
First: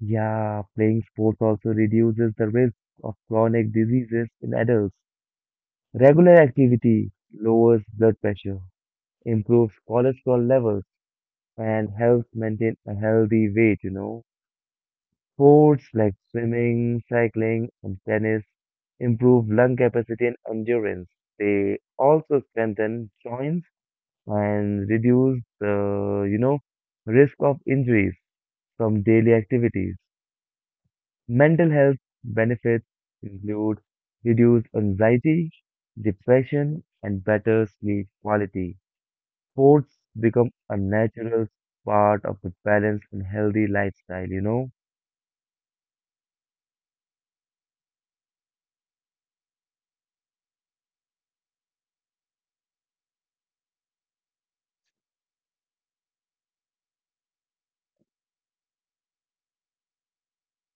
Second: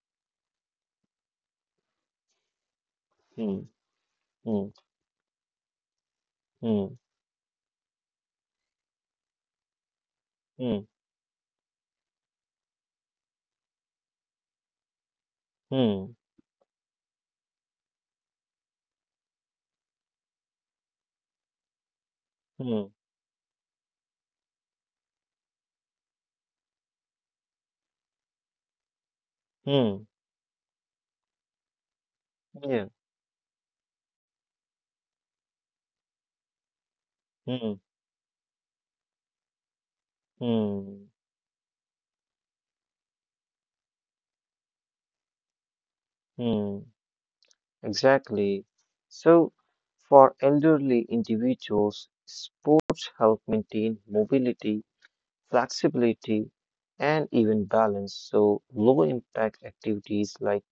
A: Yeah, playing sports also reduces the risk of
B: Hmm,
A: chronic diseases in
B: hmm,
A: adults. Regular
B: hmm,
A: activity lowers blood pressure, improves cholesterol levels,
B: hmm,
A: and helps maintain a healthy weight. Sports like
B: hmm,
A: swimming, cycling, and tennis improve lung capacity and endurance. They also
B: hmm,
A: strengthen joints and reduce the risk of injuries from daily activities.
B: hmm,
A: Mental health benefits
B: yeah,
A: include reduced anxiety, depression, and better
B: hmm,
A: sleep quality. Sports become a
B: hmm,
A: natural part of a balanced and healthy lifestyle.
B: hmm. Exactly. So, for elderly individuals, sports help maintain mobility, flexibility, and even balance. So, low impact activities like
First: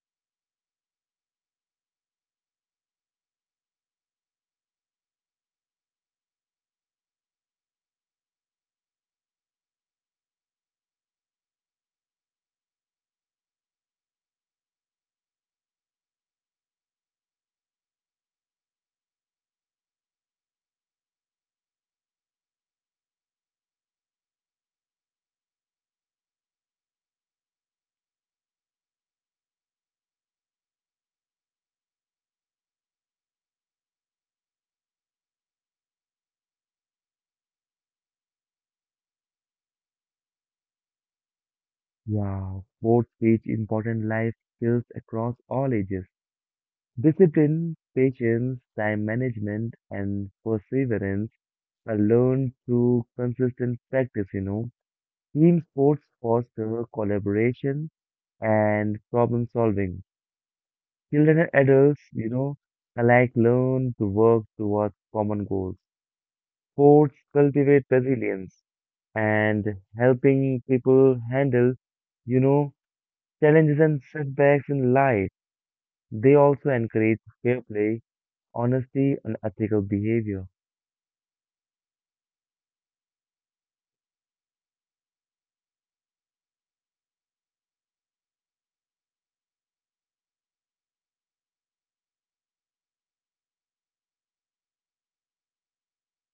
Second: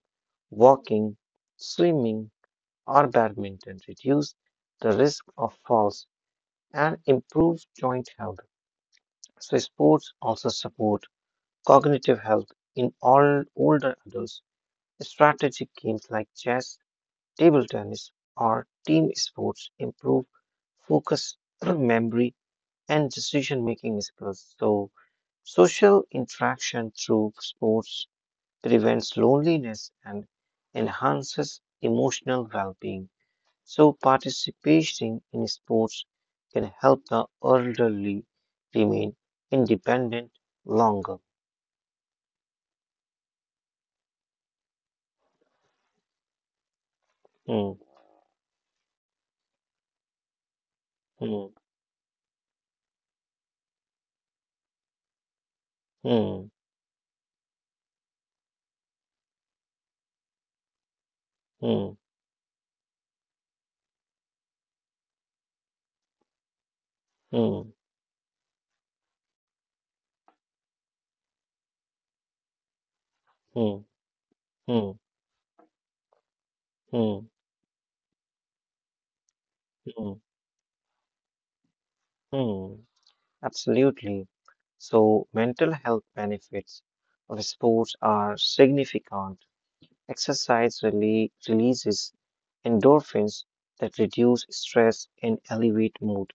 B: walking, swimming, or badminton reduce the risk of falls and improves joint health. So sports also support cognitive health in all older adults. Strategic games like chess, table tennis, or team sports improve focus, memory, and decision-making skills. So social interaction through sports prevents loneliness and enhances emotional well being. So, participating in sports can help the elderly remain independent longer.
A: Yeah, sports teach important life skills across all ages.
B: Hmm,
A: Discipline, patience, time management, and perseverance
B: hmm,
A: are learned through consistent practice. Team sports
B: hmm,
A: foster collaboration and problem solving. Children and
B: hmm,
A: adults, alike learn to work towards common goals. Sports
B: hmm,
A: cultivate resilience and helping people handle, you know, challenges
B: hmm,
A: and setbacks in
B: hmm,
A: life. They also encourage
B: hmm,
A: fair play, honesty, and ethical
B: hmm,
A: behavior.
B: hmm. Absolutely. So, mental health benefits of sports are significant. Exercise releases endorphins that reduce stress and elevate mood.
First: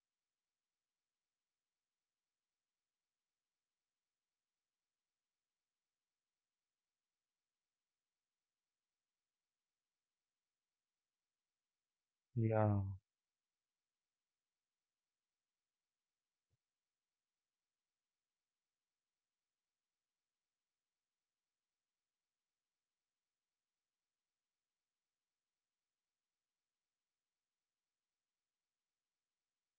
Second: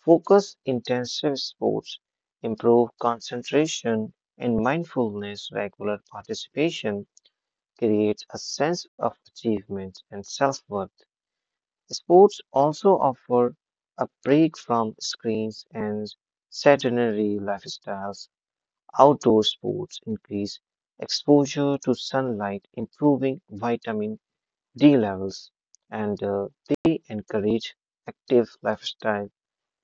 B: Focus intensive sports improve concentration and mindfulness. Regular participation creates a sense of achievement and self worth. Sports
A: Yeah,
B: also offer a break from screens and sedentary lifestyles. Outdoor sports increase exposure to sunlight, improving vitamin D levels, and they encourage active lifestyle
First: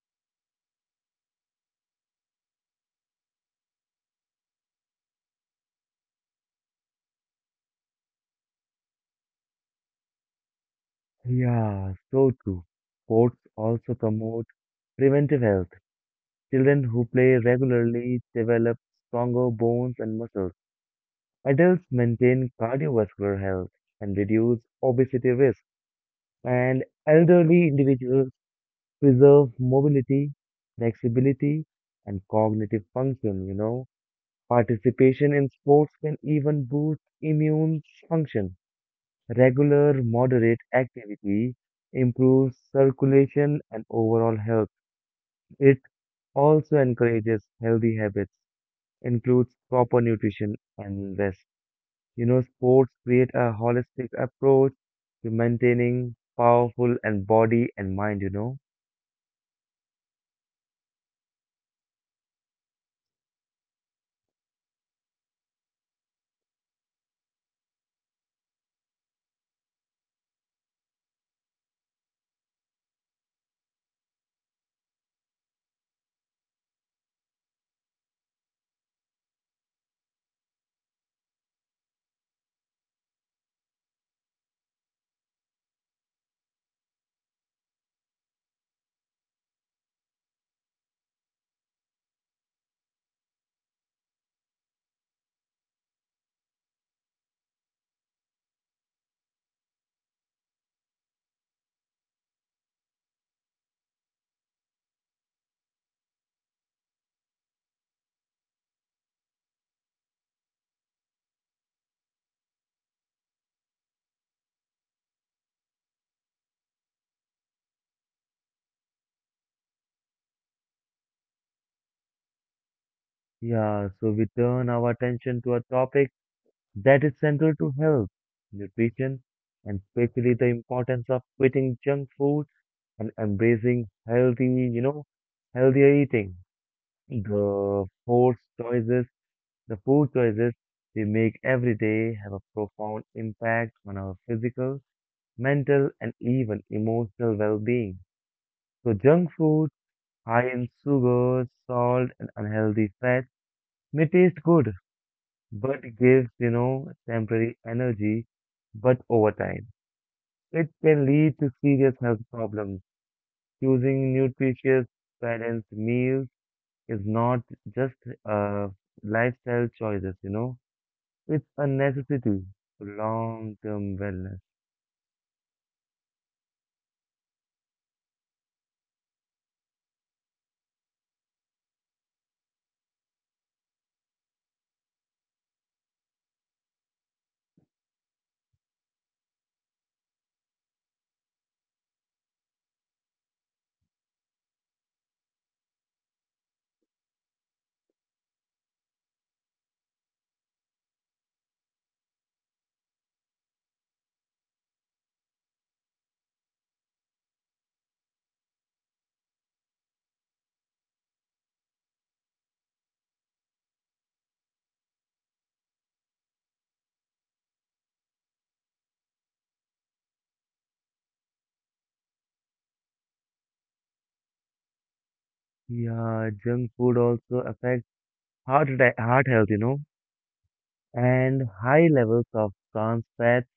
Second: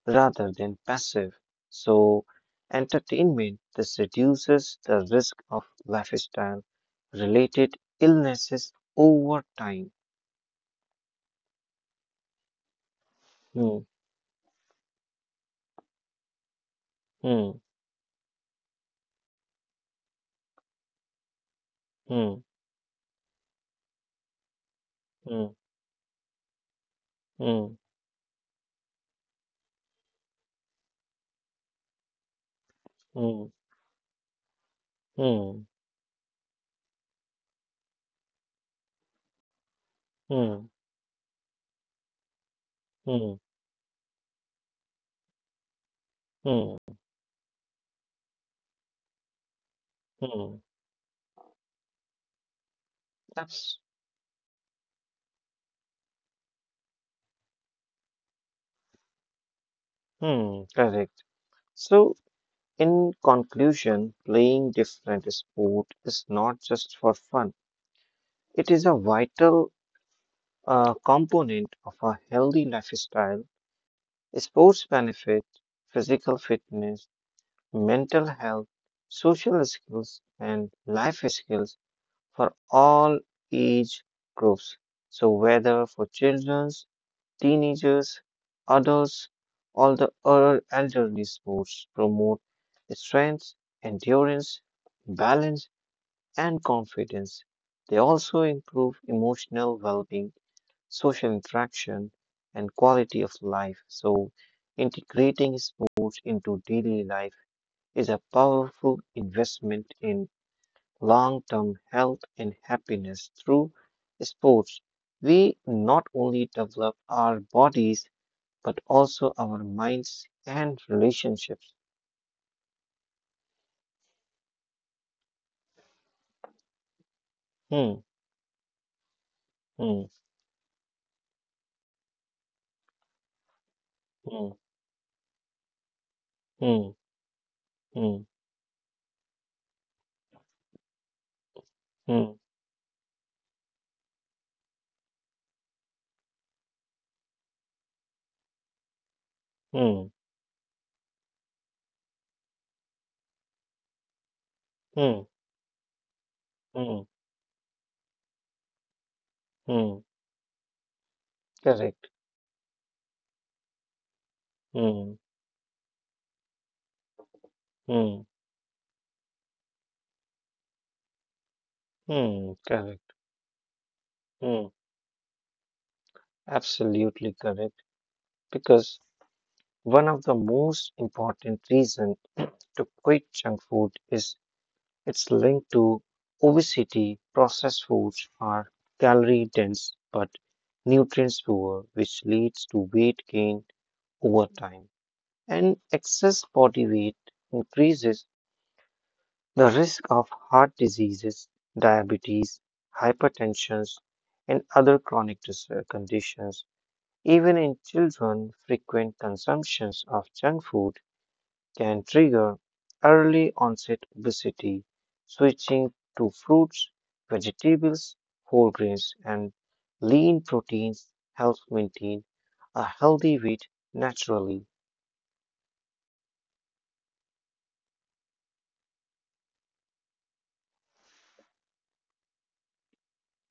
B: rather than passive. So, entertainment this reduces the risk of lifestyle related illnesses over time.
A: yeah, so true. Sports
B: Hmm,
A: also promote preventive health. Children who play
B: hmm,
A: regularly develop stronger bones and muscles. Adults
B: hmm,
A: maintain cardiovascular health and reduce obesity
B: hmm,
A: risk. And elderly
B: hmm,
A: individuals preserve mobility, flexibility, and cognitive function,
B: hmm,
A: you know. Participation in
B: hmm,
A: sports can even boost immune function. Regular moderate
B: hmm,
A: activity improves
B: hmm,
A: circulation and overall health. It also
B: hmm,
A: encourages healthy habits, includes proper nutrition
B: hmm.
A: and rest. Sports create a
B: That's
A: holistic approach to maintaining powerful and body and mind.
B: hmm, correct. So, in conclusion, playing different sport is not just for fun. It is a vital component of a healthy lifestyle. Sports benefit physical fitness, mental health, social skills, and life skills for all age groups. So, whether for children, teenagers, adults, all the other elderly sports promote strength, endurance, balance, and confidence. They also improve emotional well being, social interaction, and quality of life. So, integrating sports into daily life is a powerful investment in long term health and happiness. Through sports, we not only develop our bodies but also our minds and relationships.
A: Yeah, so we turn our attention to a topic that is central to health,
B: Hmm,
A: nutrition, and
B: hmm,
A: especially the importance of quitting junk food and embracing
B: hmm,
A: healthier eating.
B: hmm,
A: The
B: hmm,
A: food choices, the food choices we make every day have
B: hmm,
A: a profound impact on our physical, mental, and even emotional well-being. So junk food,
B: hmm,
A: high in sugar, salt, and unhealthy fats may taste good
B: hmm,
A: but gives,
B: hmm,
A: temporary energy, but over time,
B: hmm.
A: it can lead to serious
B: Correct.
A: health problems. Choosing nutritious,
B: Hmm,
A: balanced meals is not just
B: hmm,
A: a lifestyle choices, it's a necessity for
B: correct.
A: long-term wellness.
B: Hmm. Absolutely correct. Because one of the most important reasons to quit junk food is it's linked to obesity. Processed foods are calorie dense but nutrients poor, which leads to weight gain over time. And excess body weight increases the risk of heart diseases, diabetes, hypertension, and other chronic conditions. Even in children, frequent consumptions of junk food can trigger early onset obesity. Switching to fruits, vegetables, whole grains, and lean proteins helps maintain a healthy weight naturally.
A: Yeah, junk food also affects heart health, and high levels of trans fats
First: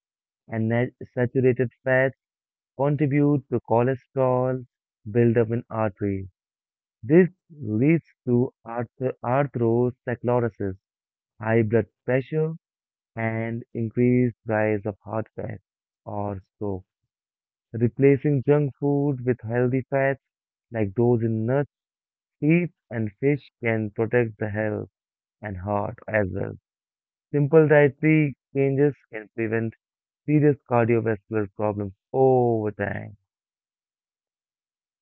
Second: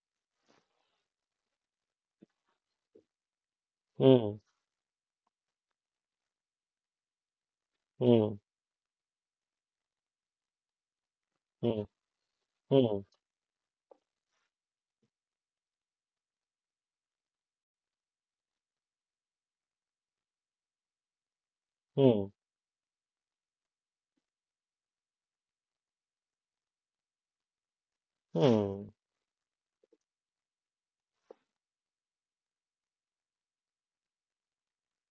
A: and saturated fats contribute to
B: Hmm,
A: cholesterol buildup in arteries. This leads
B: hmm,
A: to atherosclerosis, high
B: hmm,
A: blood pressure,
B: hmm,
A: and increased rise of heart attack or stroke. Replacing junk food with healthy fats like those in nuts,
B: hmm,
A: seeds, and fish can protect the health and heart as well. Simple dietary
B: hmm,
A: changes can prevent serious cardiovascular problems over time.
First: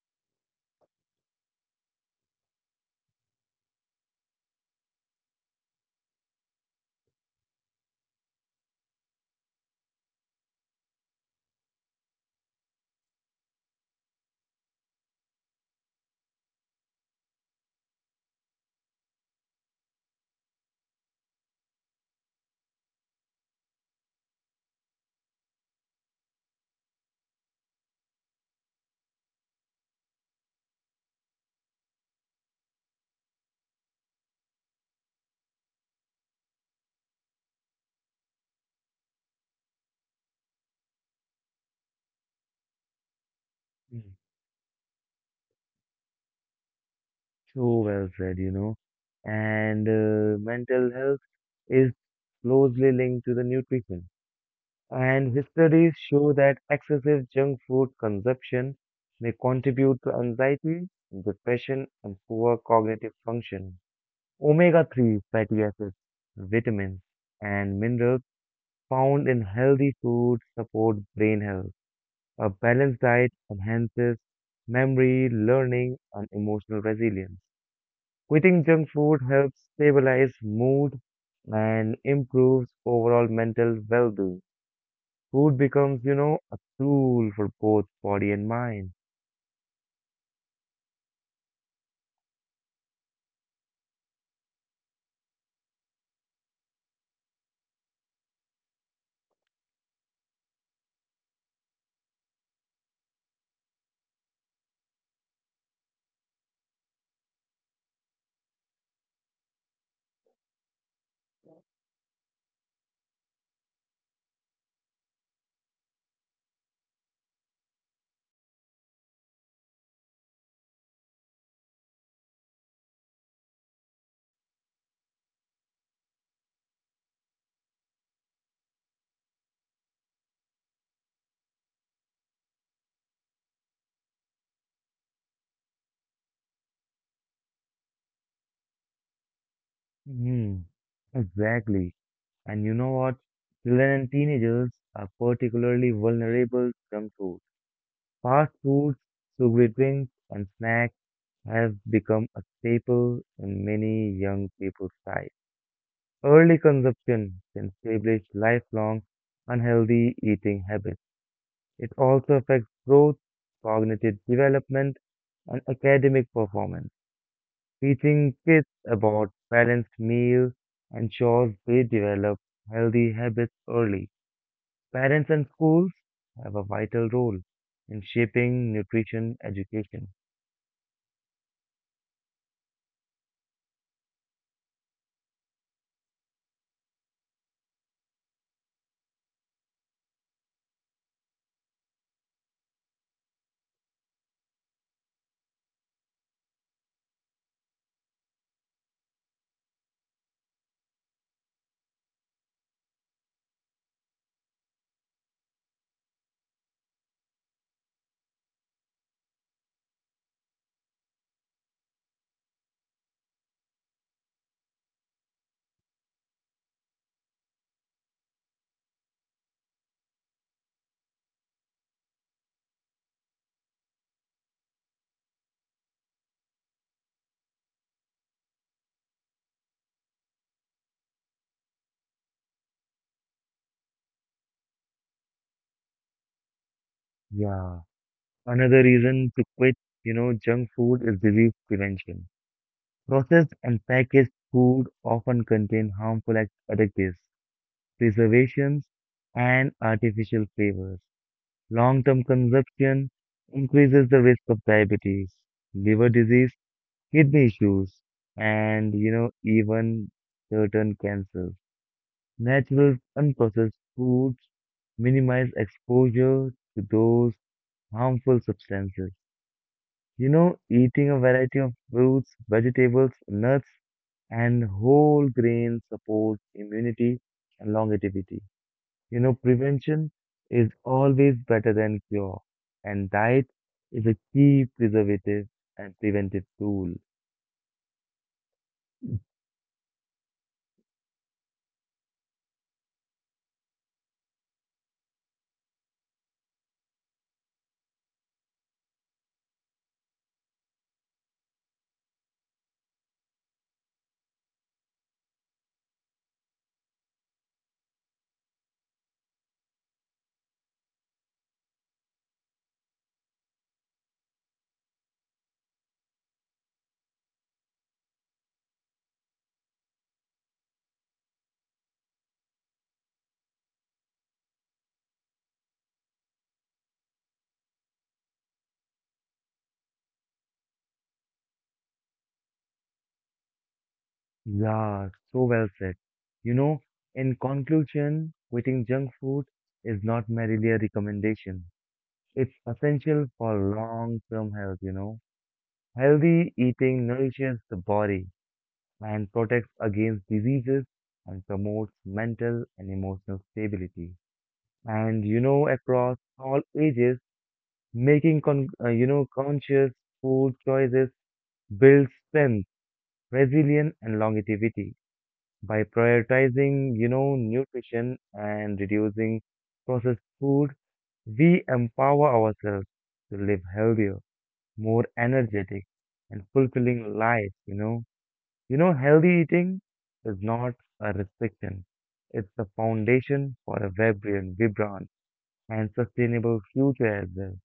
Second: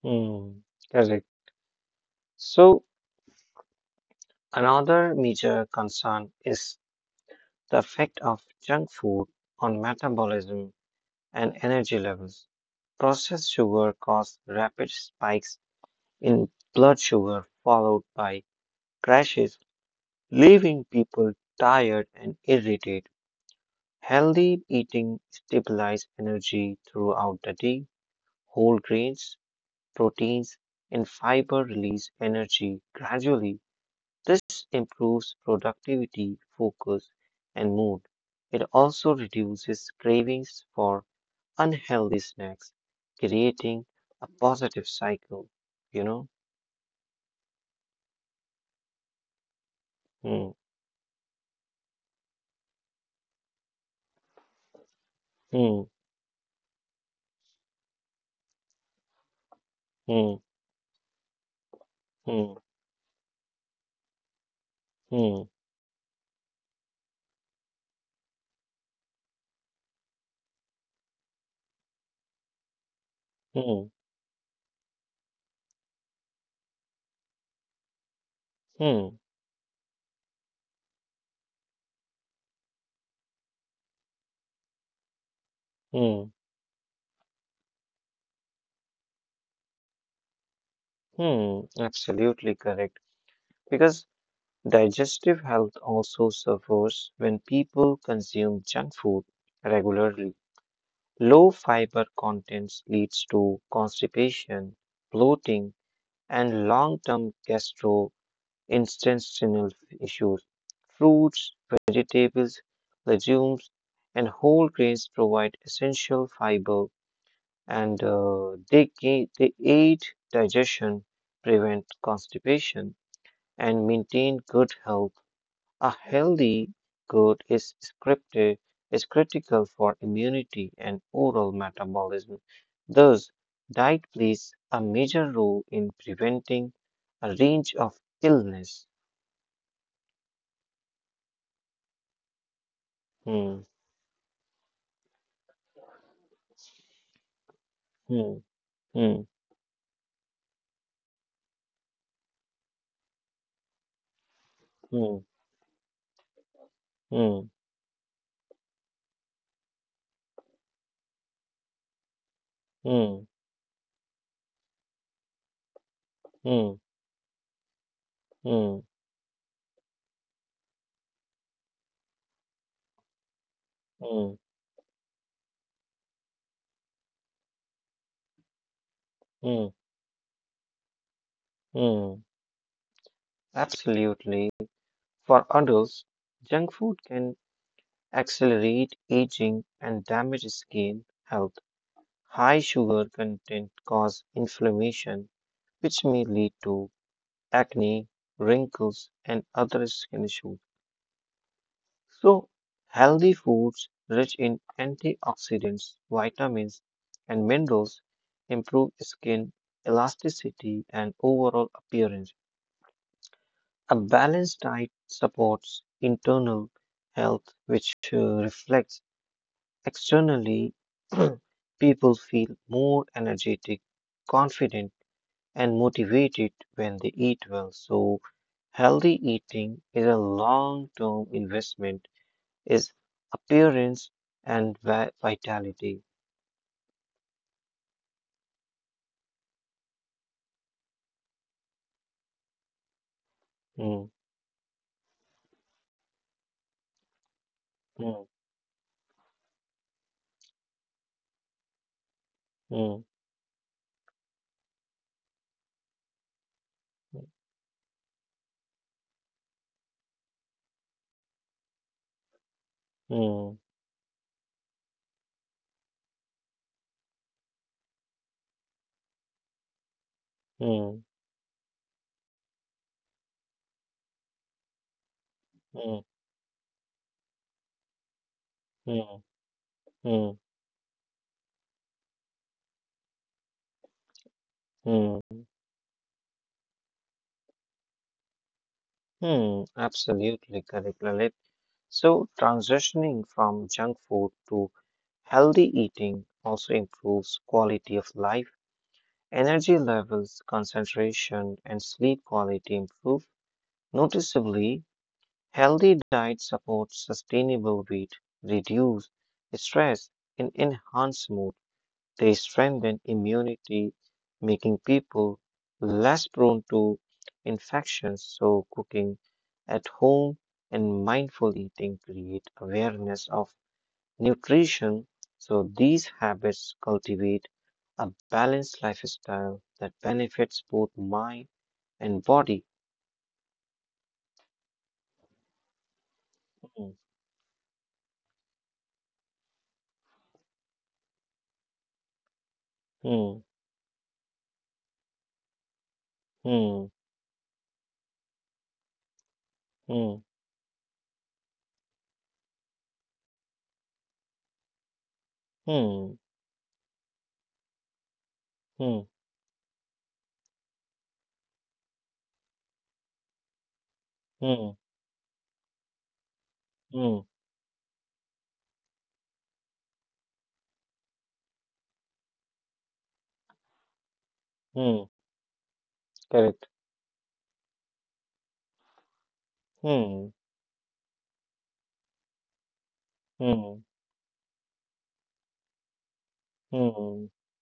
B: hmm. Correct. So, another major concern is the effect of junk food on metabolism and energy levels. Processed sugar causes rapid spikes in blood sugar, followed by crashes, leaving people tired and irritated. Healthy eating stabilizes energy throughout the day. Whole grains, proteins, and fiber release energy gradually. This improves productivity, focus, and mood. It also reduces cravings for unhealthy snacks, creating
A: Mm.
B: a positive cycle, you know?
A: So well said, And
B: Hmm,
A: mental health is closely linked to the nutrition, and his
B: hmm,
A: studies show that excessive junk food consumption may contribute to
B: hmm,
A: anxiety, depression, and poor
B: hmm,
A: cognitive function. Omega-3
B: hmm,
A: fatty acids, vitamins, and minerals found in healthy foods support brain health. A balanced diet
B: hmm,
A: enhances memory, learning, and emotional resilience. Quitting junk
B: hmm,
A: food helps stabilize mood and improves overall mental well-being. Food becomes,
B: hmm,
A: a tool for both body and mind.
B: hmm. Absolutely correct. Because digestive health also suffers when people consume junk food regularly. Low fiber contents leads to constipation, bloating, and long-term gastro intestinal issues. Fruits, vegetables, legumes, and whole grains provide essential fiber and they aid digestion, prevent constipation, and maintain good health. A healthy gut is critical for immunity and oral metabolism. Thus, diet plays a major role in preventing a range of illness.
A: Hmm, exactly. And you know what?
B: Hmm.
A: Children and teenagers are particularly vulnerable to junk food.
B: Mm,
A: Fast foods,
B: mm,
A: sugary drinks, and snacks have become a staple in many young people's
B: mm,
A: lives. Early consumption
B: mm,
A: can establish lifelong unhealthy eating habits. It also affects growth,
B: mm,
A: cognitive development, and academic
B: mm,
A: performance. Teaching kids
B: mm,
A: about balanced meals ensures they develop healthy habits early.
B: mm,
A: Parents and schools have a vital role in shaping nutrition
B: mm,
A: education.
B: mm. Absolutely. For adults, junk food can accelerate aging and damage skin health. High sugar content cause inflammation which may lead to acne, wrinkles, and other skin issues. So, healthy foods rich in antioxidants, vitamins, and minerals improve skin elasticity and overall appearance. A balanced diet supports internal health, which reflects externally. People feel more energetic, confident, and motivated when they eat well. So, healthy eating is a long term investment is appearance and vitality.
A: Yeah. Another reason to quit, junk food is disease prevention. Processed and
B: Mm,
A: packaged food often contain harmful additives,
B: mm,
A: preservations, and artificial flavors. Long-term consumption
B: mm,
A: increases the risk of diabetes, liver disease, kidney issues, and even certain cancers. Natural,
B: mm,
A: unprocessed foods minimize exposure to those harmful substances. Eating
B: mm,
A: a variety of fruits, vegetables, nuts, and whole grains
B: mm,
A: supports immunity and longevity.
B: mm,
A: Prevention
B: mm,
A: is always better than cure, and diet is a key preservative
B: mm,
A: and preventive tool.
B: mm. Absolutely correct, Lalit. So, transitioning from junk food to healthy eating also improves quality of life. Energy levels, concentration, and sleep quality improve noticeably. Healthy diet supports sustainable weight, reduce stress, and enhance mood. They strengthen immunity, making people less prone to infections. So, cooking at home and mindful eating create awareness of nutrition. So, these habits cultivate a balanced lifestyle that benefits both mind and body.
A: Yeah, so well said. You know,
B: Hmm,
A: in conclusion, quitting junk food is not merely a recommendation. It's essential
B: hmm,
A: for long-term health. Healthy
B: hmm,
A: eating nourishes the body and protects
B: hmm,
A: against diseases and promotes mental and emotional stability. And across
B: hmm.
A: all ages, making
B: Hmm.
A: conscious food choices builds strength, resilience, and
B: Hmm.
A: longevity by prioritizing
B: Hmm.
A: nutrition and reducing processed food. We empower ourselves to live healthier, more
B: Hmm.
A: energetic, and
B: Correct.
A: fulfilling life. Healthy eating
B: Hmm.
A: is not a restriction; it's the foundation for
B: Hmm.
A: a vibrant and sustainable future as
B: Hmm.
A: well.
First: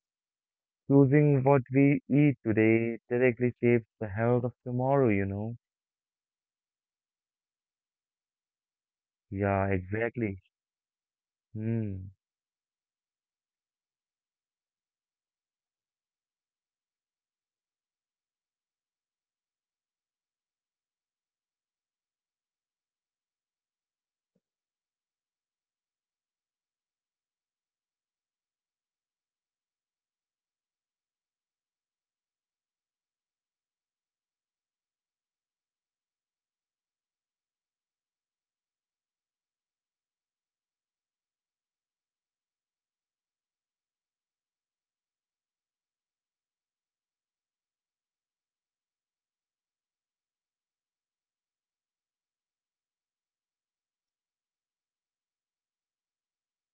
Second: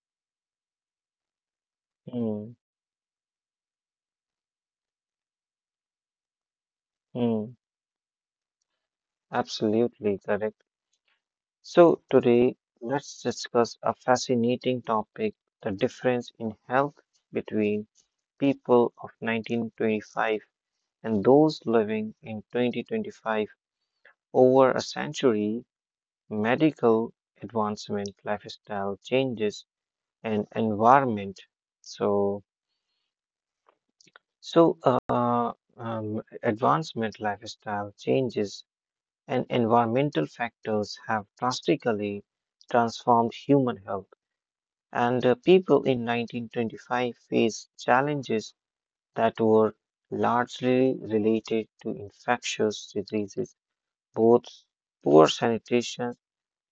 A: Choosing what we eat
B: Hmm.
A: today directly shapes the health of tomorrow,
B: Hmm.
A: Yeah,
B: Absolutely
A: exactly.
B: correct. So
A: Hmm.
B: today, let's discuss a fascinating topic, the difference in health between people of 1925 and those living in 2025. Over a century, medical advancement, lifestyle changes, and environment. So So, advancement, lifestyle changes, and environmental factors have drastically transformed human health. And People in 1925 faced challenges that were largely related to infectious diseases, both poor sanitation,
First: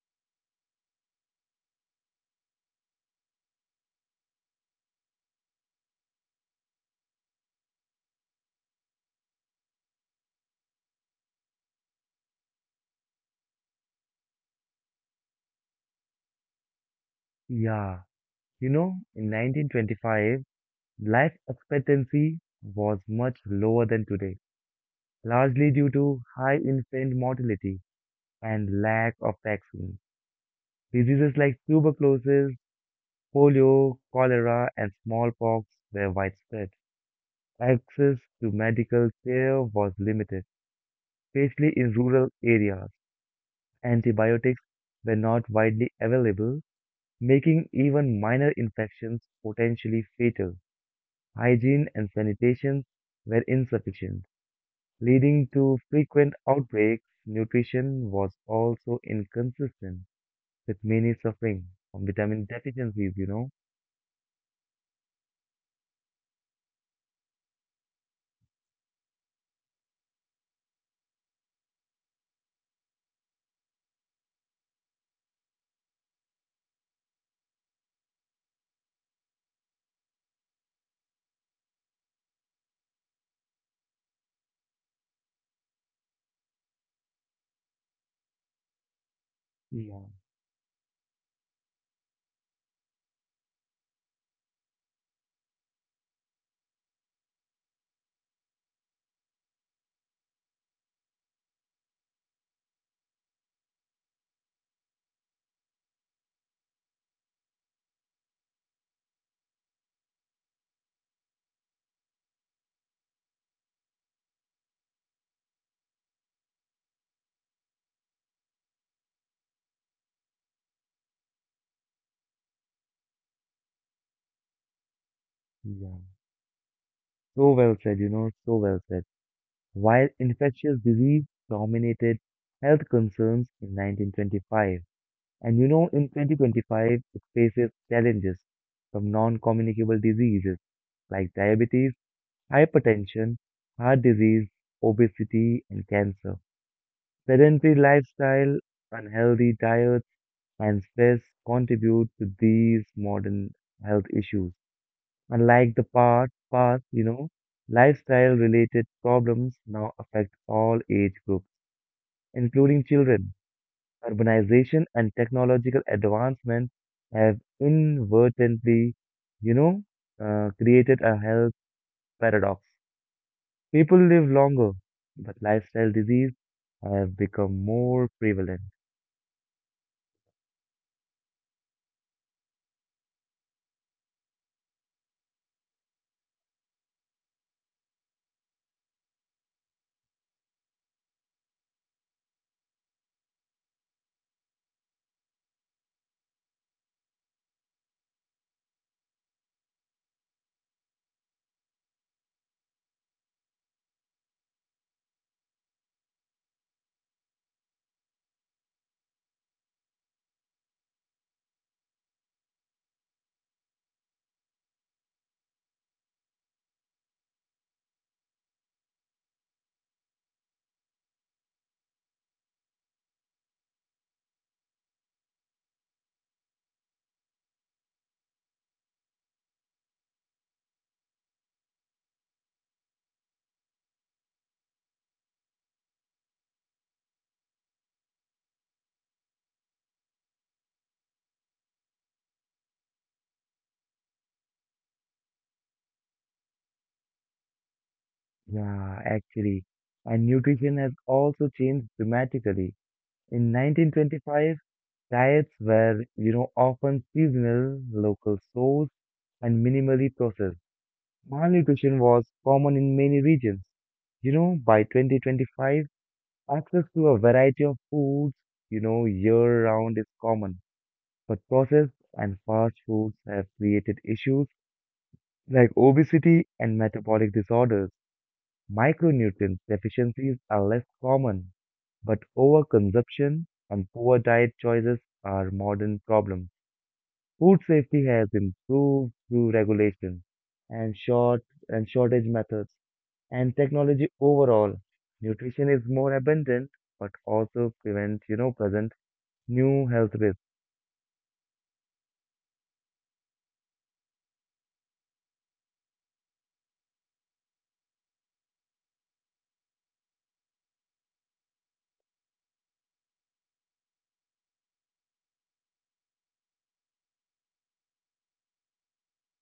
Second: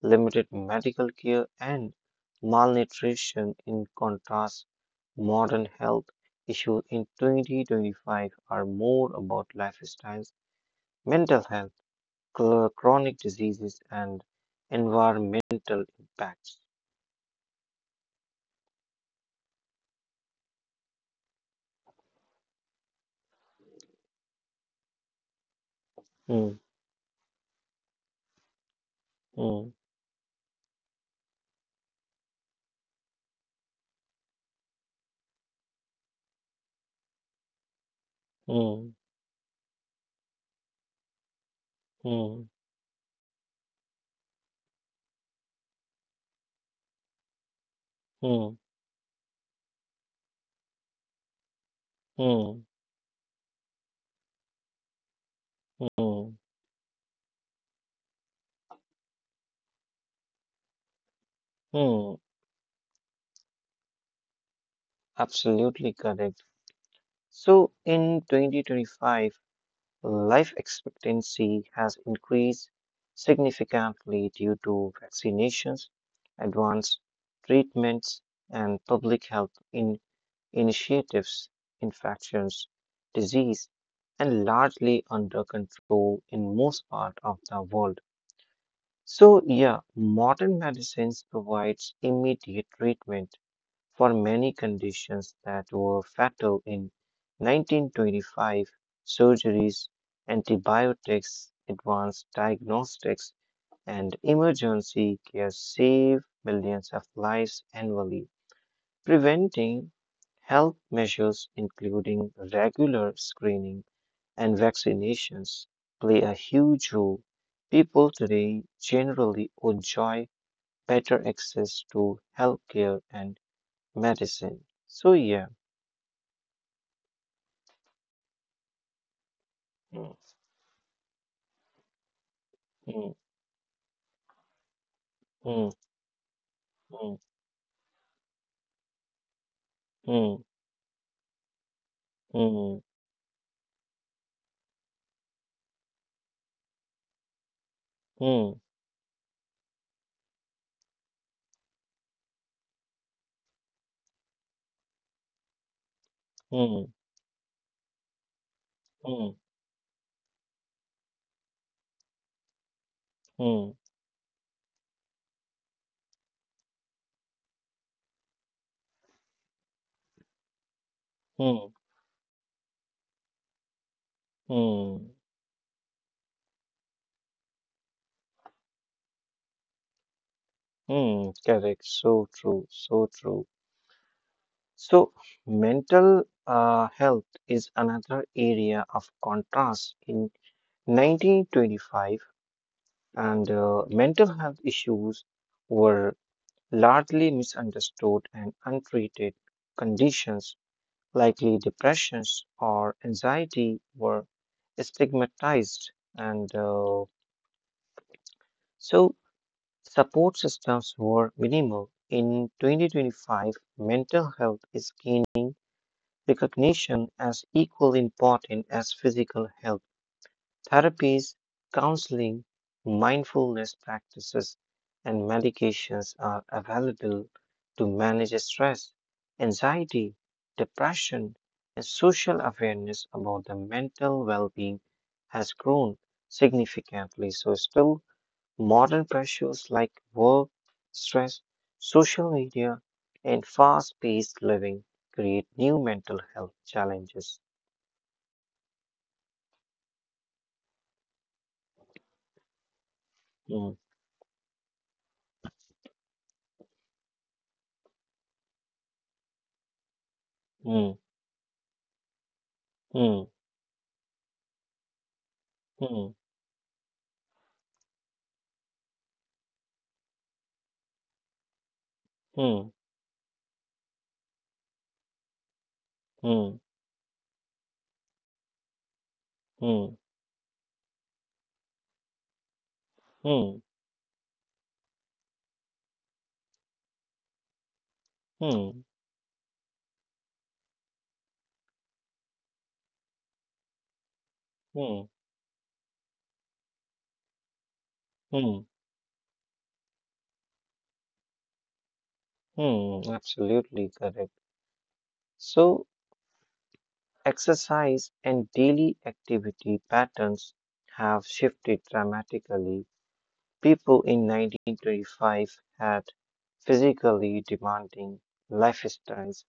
B: limited medical care, and malnutrition. In contrast, modern health issues in 2025 are more about lifestyles, mental health, chronic diseases, and environmental impacts.
A: Yeah. In 1925, life expectancy was much lower than today, largely due to high
B: Hmm,
A: infant mortality and lack of
B: hmm,
A: vaccines. Diseases like tuberculosis, polio, cholera, and smallpox were widespread. Access to
B: hmm,
A: medical care was limited, especially in rural
B: hmm,
A: areas. Antibiotics were not widely available, making even minor
B: hmm,
A: infections potentially fatal. Hygiene and
B: hmm,
A: sanitation were insufficient, leading to frequent
B: hmm,
A: outbreaks. Nutrition was also inconsistent, with many suffering from
B: hmm.
A: vitamin deficiencies.
B: Absolutely correct. So in 2025, life expectancy has increased significantly due to vaccinations, advanced treatments, and public health initiatives. Infections, disease, and largely under control in most part of the world. So yeah,
A: Yeah,
B: modern medicines provides immediate treatment for many conditions that were fatal in 1925. Surgeries, antibiotics, advanced diagnostics, and emergency care save millions of lives annually. Preventing health measures, including regular screening and vaccinations, play a huge role. People today generally enjoy better access to healthcare and medicine. So yeah.
A: yeah. So well said, so well said. While
B: Mm,
A: infectious disease dominated health
B: mm,
A: concerns in 1925, and
B: mm,
A: in 2025, it faces challenges from non communicable
B: mm,
A: diseases like diabetes,
B: mm,
A: hypertension, heart disease, obesity, and cancer. Sedentary
B: mm,
A: lifestyle, unhealthy diets, and stress contribute to these modern health issues. Unlike the past,
B: mm, mm,
A: past, you know, lifestyle related
B: mm,
A: problems now affect all age groups, including children.
B: mm,
A: Urbanization and technological advancement have inadvertently, you know, created a health
B: mm,
A: paradox. People live longer,
B: mm,
A: but lifestyle disease have become more prevalent.
B: mm. Correct. So true. So true. So mental health is another area of contrast. In 1925, and mental health issues were largely misunderstood and untreated. Conditions likely depressions or anxiety were stigmatized, and so support systems were minimal. In 2025, mental health is gaining recognition as equally important as physical health. Therapies, counseling, mindfulness practices, and medications are available to manage stress, anxiety, depression, and social awareness about the mental well being has grown significantly. So, still, modern pressures like work, stress, social media, and fast paced living create new mental health challenges.
A: Yeah, actually. And nutrition has also changed dramatically. In
B: Mm,
A: 1925, diets were, often seasonal, local sourced, and minimally processed.
B: mm,
A: Malnutrition was common in many
B: mm,
A: regions. By 2025,
B: mm,
A: access to a variety of foods, year-round is common, but processed and
B: mm,
A: fast foods have created issues like obesity
B: mm.
A: and metabolic disorders. Micronutrient
B: Hmm.
A: deficiencies are less common, but overconsumption
B: Hmm.
A: and poor diet choices are modern problems. Food safety has
B: Hmm.
A: improved through regulation and shortage methods and technology overall.
B: Hmm.
A: Nutrition is more abundant, but also prevents,
B: Hmm.
A: present new health risks,
B: mm, absolutely correct. So, exercise and daily activity patterns have shifted dramatically. People in 1925 had physically demanding lifestyles,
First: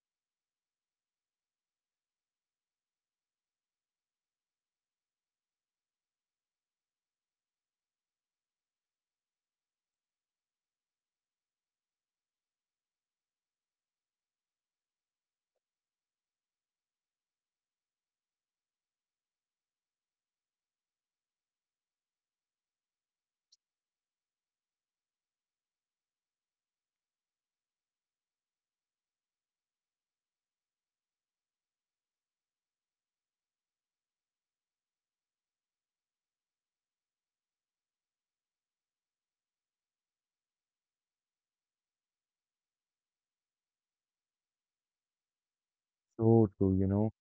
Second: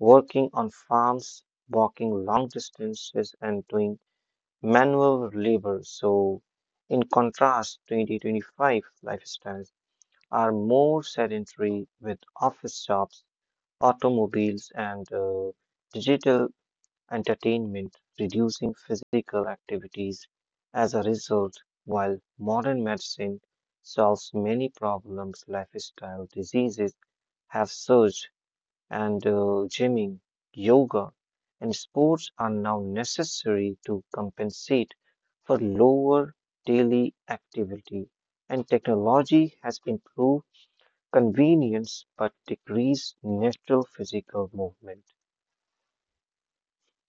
B: working on farms, walking long distances, and doing manual labor. So, in contrast, 2025 lifestyles are more sedentary with office jobs, automobiles, and digital entertainment, reducing physical activities. As a result, while modern medicine solves many problems, lifestyle diseases have surged, and gymming, yoga, and sports are now necessary to compensate for lower daily activity, and technology has improved convenience but decrease natural physical movement.
A: so true,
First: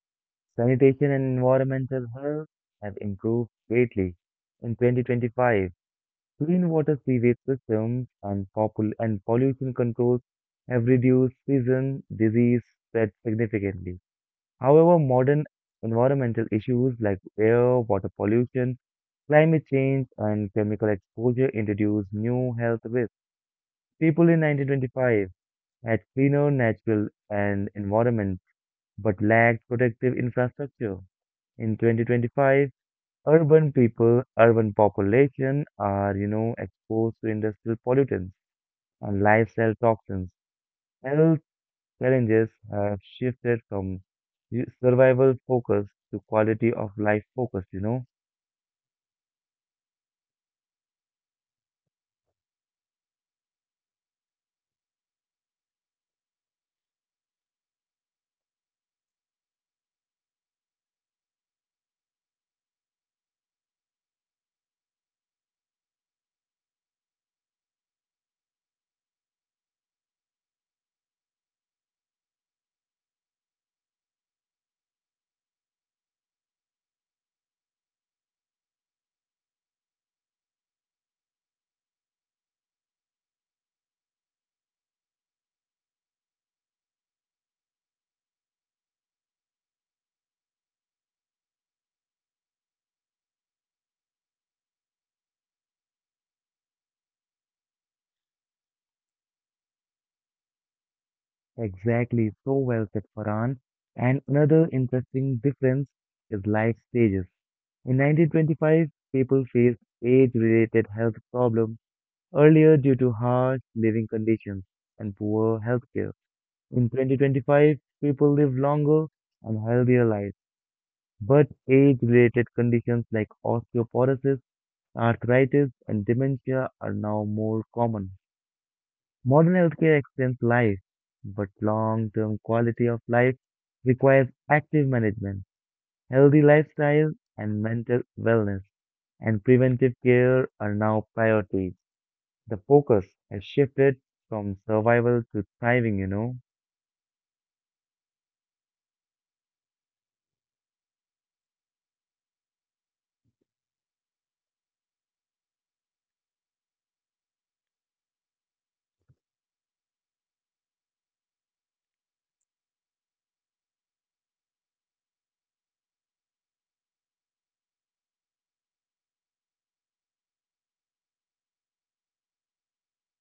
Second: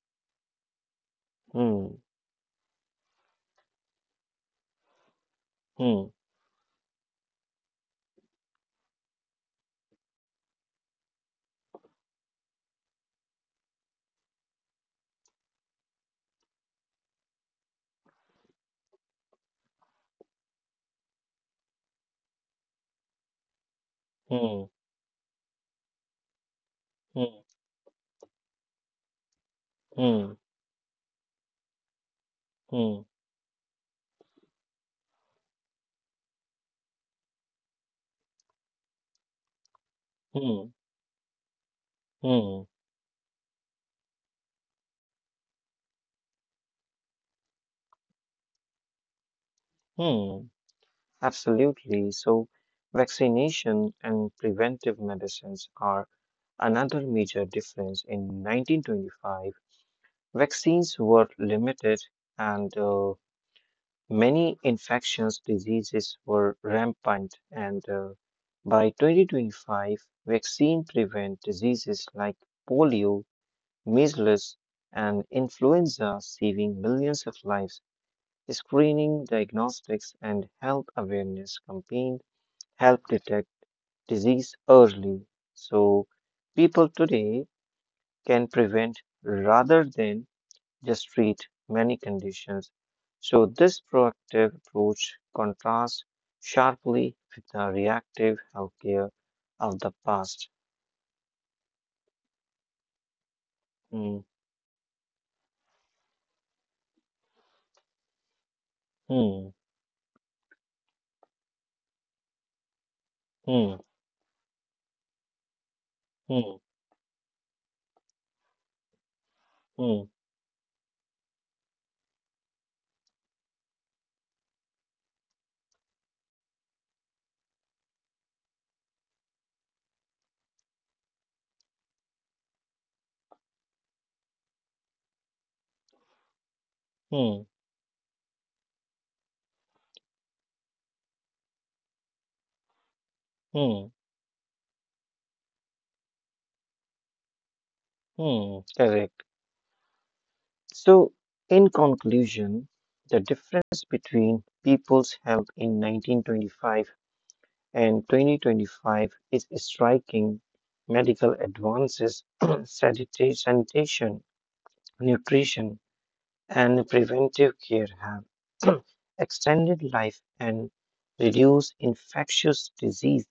A: Sanitation and
B: Hmm,
A: environmental health have improved greatly. In 2025,
B: hmm,
A: clean water sewage systems and, pollution controls have reduced season disease spread significantly. However, modern environmental issues like air, water pollution, climate change, and chemical exposure introduce new health risks. People in
B: hmm,
A: 1925 had cleaner natural
B: hmm,
A: and environment but lacked protective
B: hmm,
A: infrastructure. In 2025,
B: hmm,
A: urban population are, exposed to industrial pollutants and lifestyle toxins.
B: hmm,
A: Health challenges
B: hmm,
A: have shifted from survival focus to quality of life focus,
B: hmm. Absolutely. So, vaccination and preventive medicines are another major difference. In 1925, vaccines were limited, and many infectious diseases were rampant, and by 2025, vaccine prevent diseases like polio, measles, and influenza, saving millions of lives. Screening, diagnostics, and health awareness campaign help detect disease early, so people today can prevent rather than just treat many conditions. So, this proactive approach contrasts sharply with the reactive healthcare of the past.
A: Exactly, so well said, Farhan.
B: Hmm,
A: And another interesting difference is life stages. In 1925, people
B: hmm,
A: faced age-related health problems earlier due to harsh
B: hmm,
A: living conditions and poor healthcare.
B: hmm,
A: In 2025, people live longer and
B: hmm,
A: healthier lives, but age-related conditions like osteoporosis, arthritis, and dementia are now more common. Modern healthcare extends life, but long-term quality of life requires active management, healthy lifestyle,
B: hmm,
A: and mental wellness, and preventive care are now priorities. The focus has
B: hmm,
A: shifted from survival to thriving,
B: hmm. Correct. So, in conclusion, the difference between people's health in 1925 and 2025 is striking. Medical advances, sanitation, nutrition, and preventive care have extended life and reduced infectious disease.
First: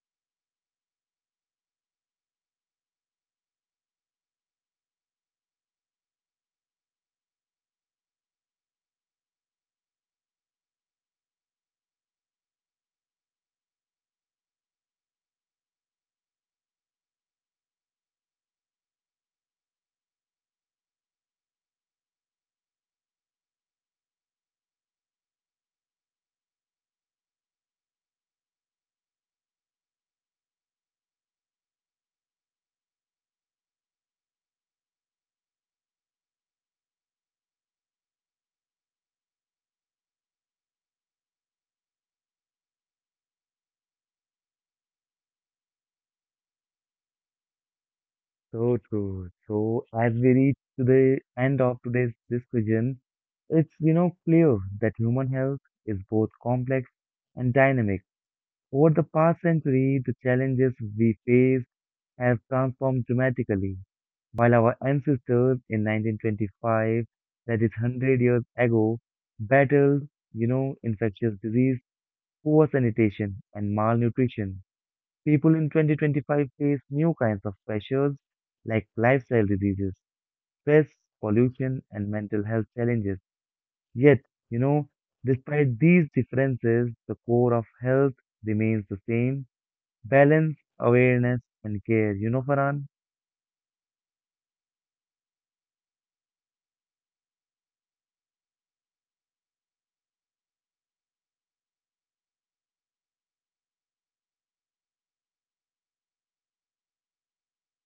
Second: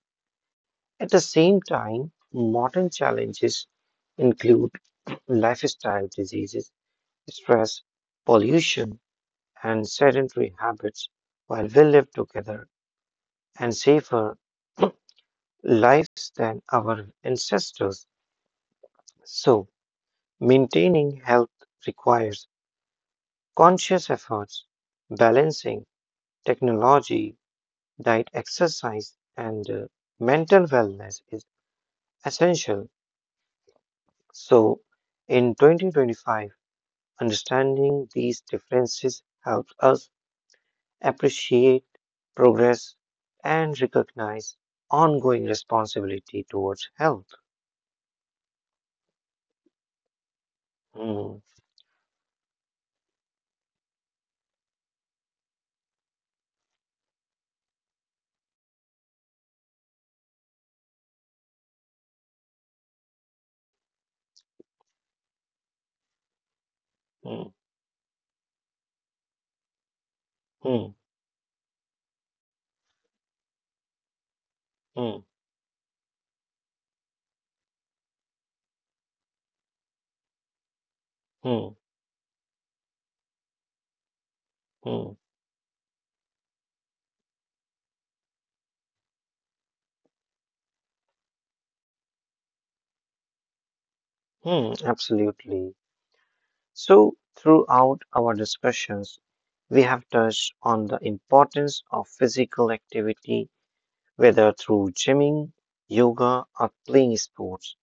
B: At the same time, modern challenges include lifestyle diseases, stress, pollution, and sedentary habits. While we live together and safer lives than our ancestors, so maintaining health requires conscious efforts, balancing technology, diet, exercise, and mental wellness is essential. So, in 2025, understanding these differences helps us appreciate progress and recognize ongoing responsibility towards health.
A: So true. So as we reach to the
B: Hmm,
A: end of today's discussion, it's, clear that human health is both complex and dynamic. Over the past century, the challenges we face have transformed dramatically. While our ancestors in 1925,
B: hmm,
A: that is 100 years ago, battled,
B: hmm,
A: infectious disease, poor sanitation, and malnutrition,
B: hmm,
A: people in 2025 face new kinds of pressures like lifestyle diseases, stress,
B: hmm,
A: pollution, and mental health challenges. Yet, you know,
B: hmm,
A: despite these differences, the core of health remains the same balance, awareness, and care. You know, Farhan?
B: Absolutely. So, throughout our discussions, we have touched on the importance of physical activity whether through gymming, yoga, or playing sports.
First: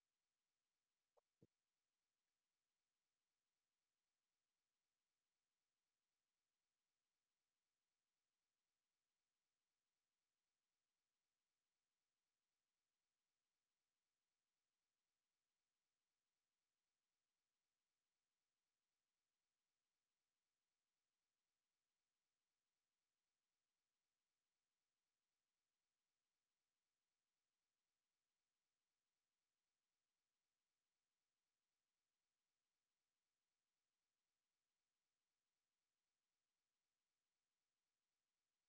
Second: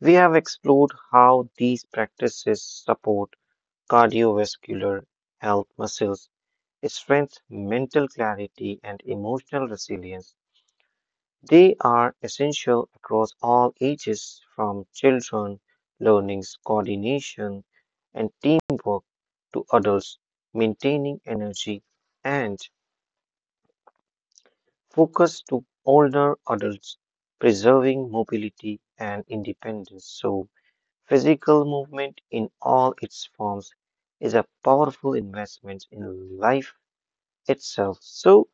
B: We have explored how these practices support cardiovascular health, muscles, strength, mental clarity, and emotional resilience. They are essential across all ages, from children learning coordination and teamwork to adults maintaining energy and focus to older adults, preserving mobility and independence. So, physical movement in all its forms is a powerful investment in life itself. So,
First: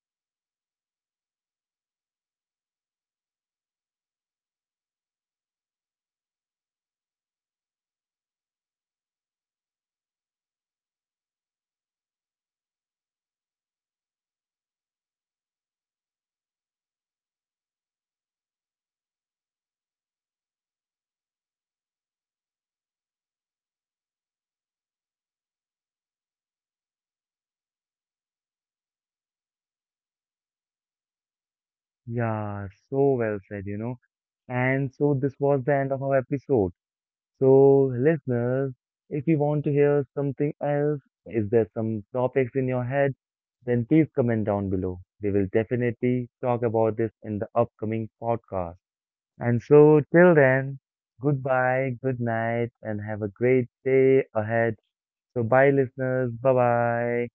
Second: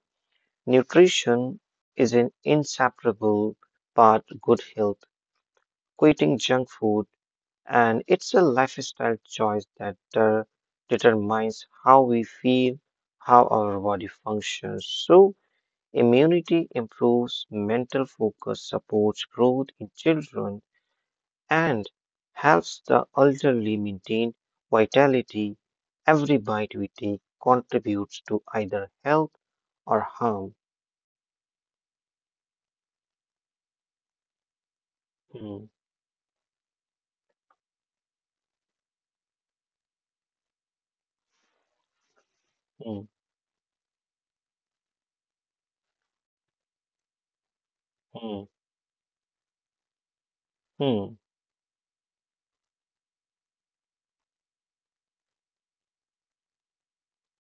B: nutrition is an inseparable part of good health. Quitting junk food and it's a lifestyle choice that determines how we feel, how our body functions. So, immunity improves mental focus, supports growth in children, and helps the elderly maintain vitality. Every bite we take contributes to either health or harm.
A: Yeah, so well said, And so this
B: Hmm,
A: was the end of our episode. So, listeners, if you want to hear something else, is there some topics in your
B: hmm,
A: head, then please comment down below. We will definitely talk about this in the upcoming
B: hmm,
A: podcast. And so, till then,
B: hmm.
A: goodbye, good night, and have a great day ahead. So, bye, listeners. Bye bye.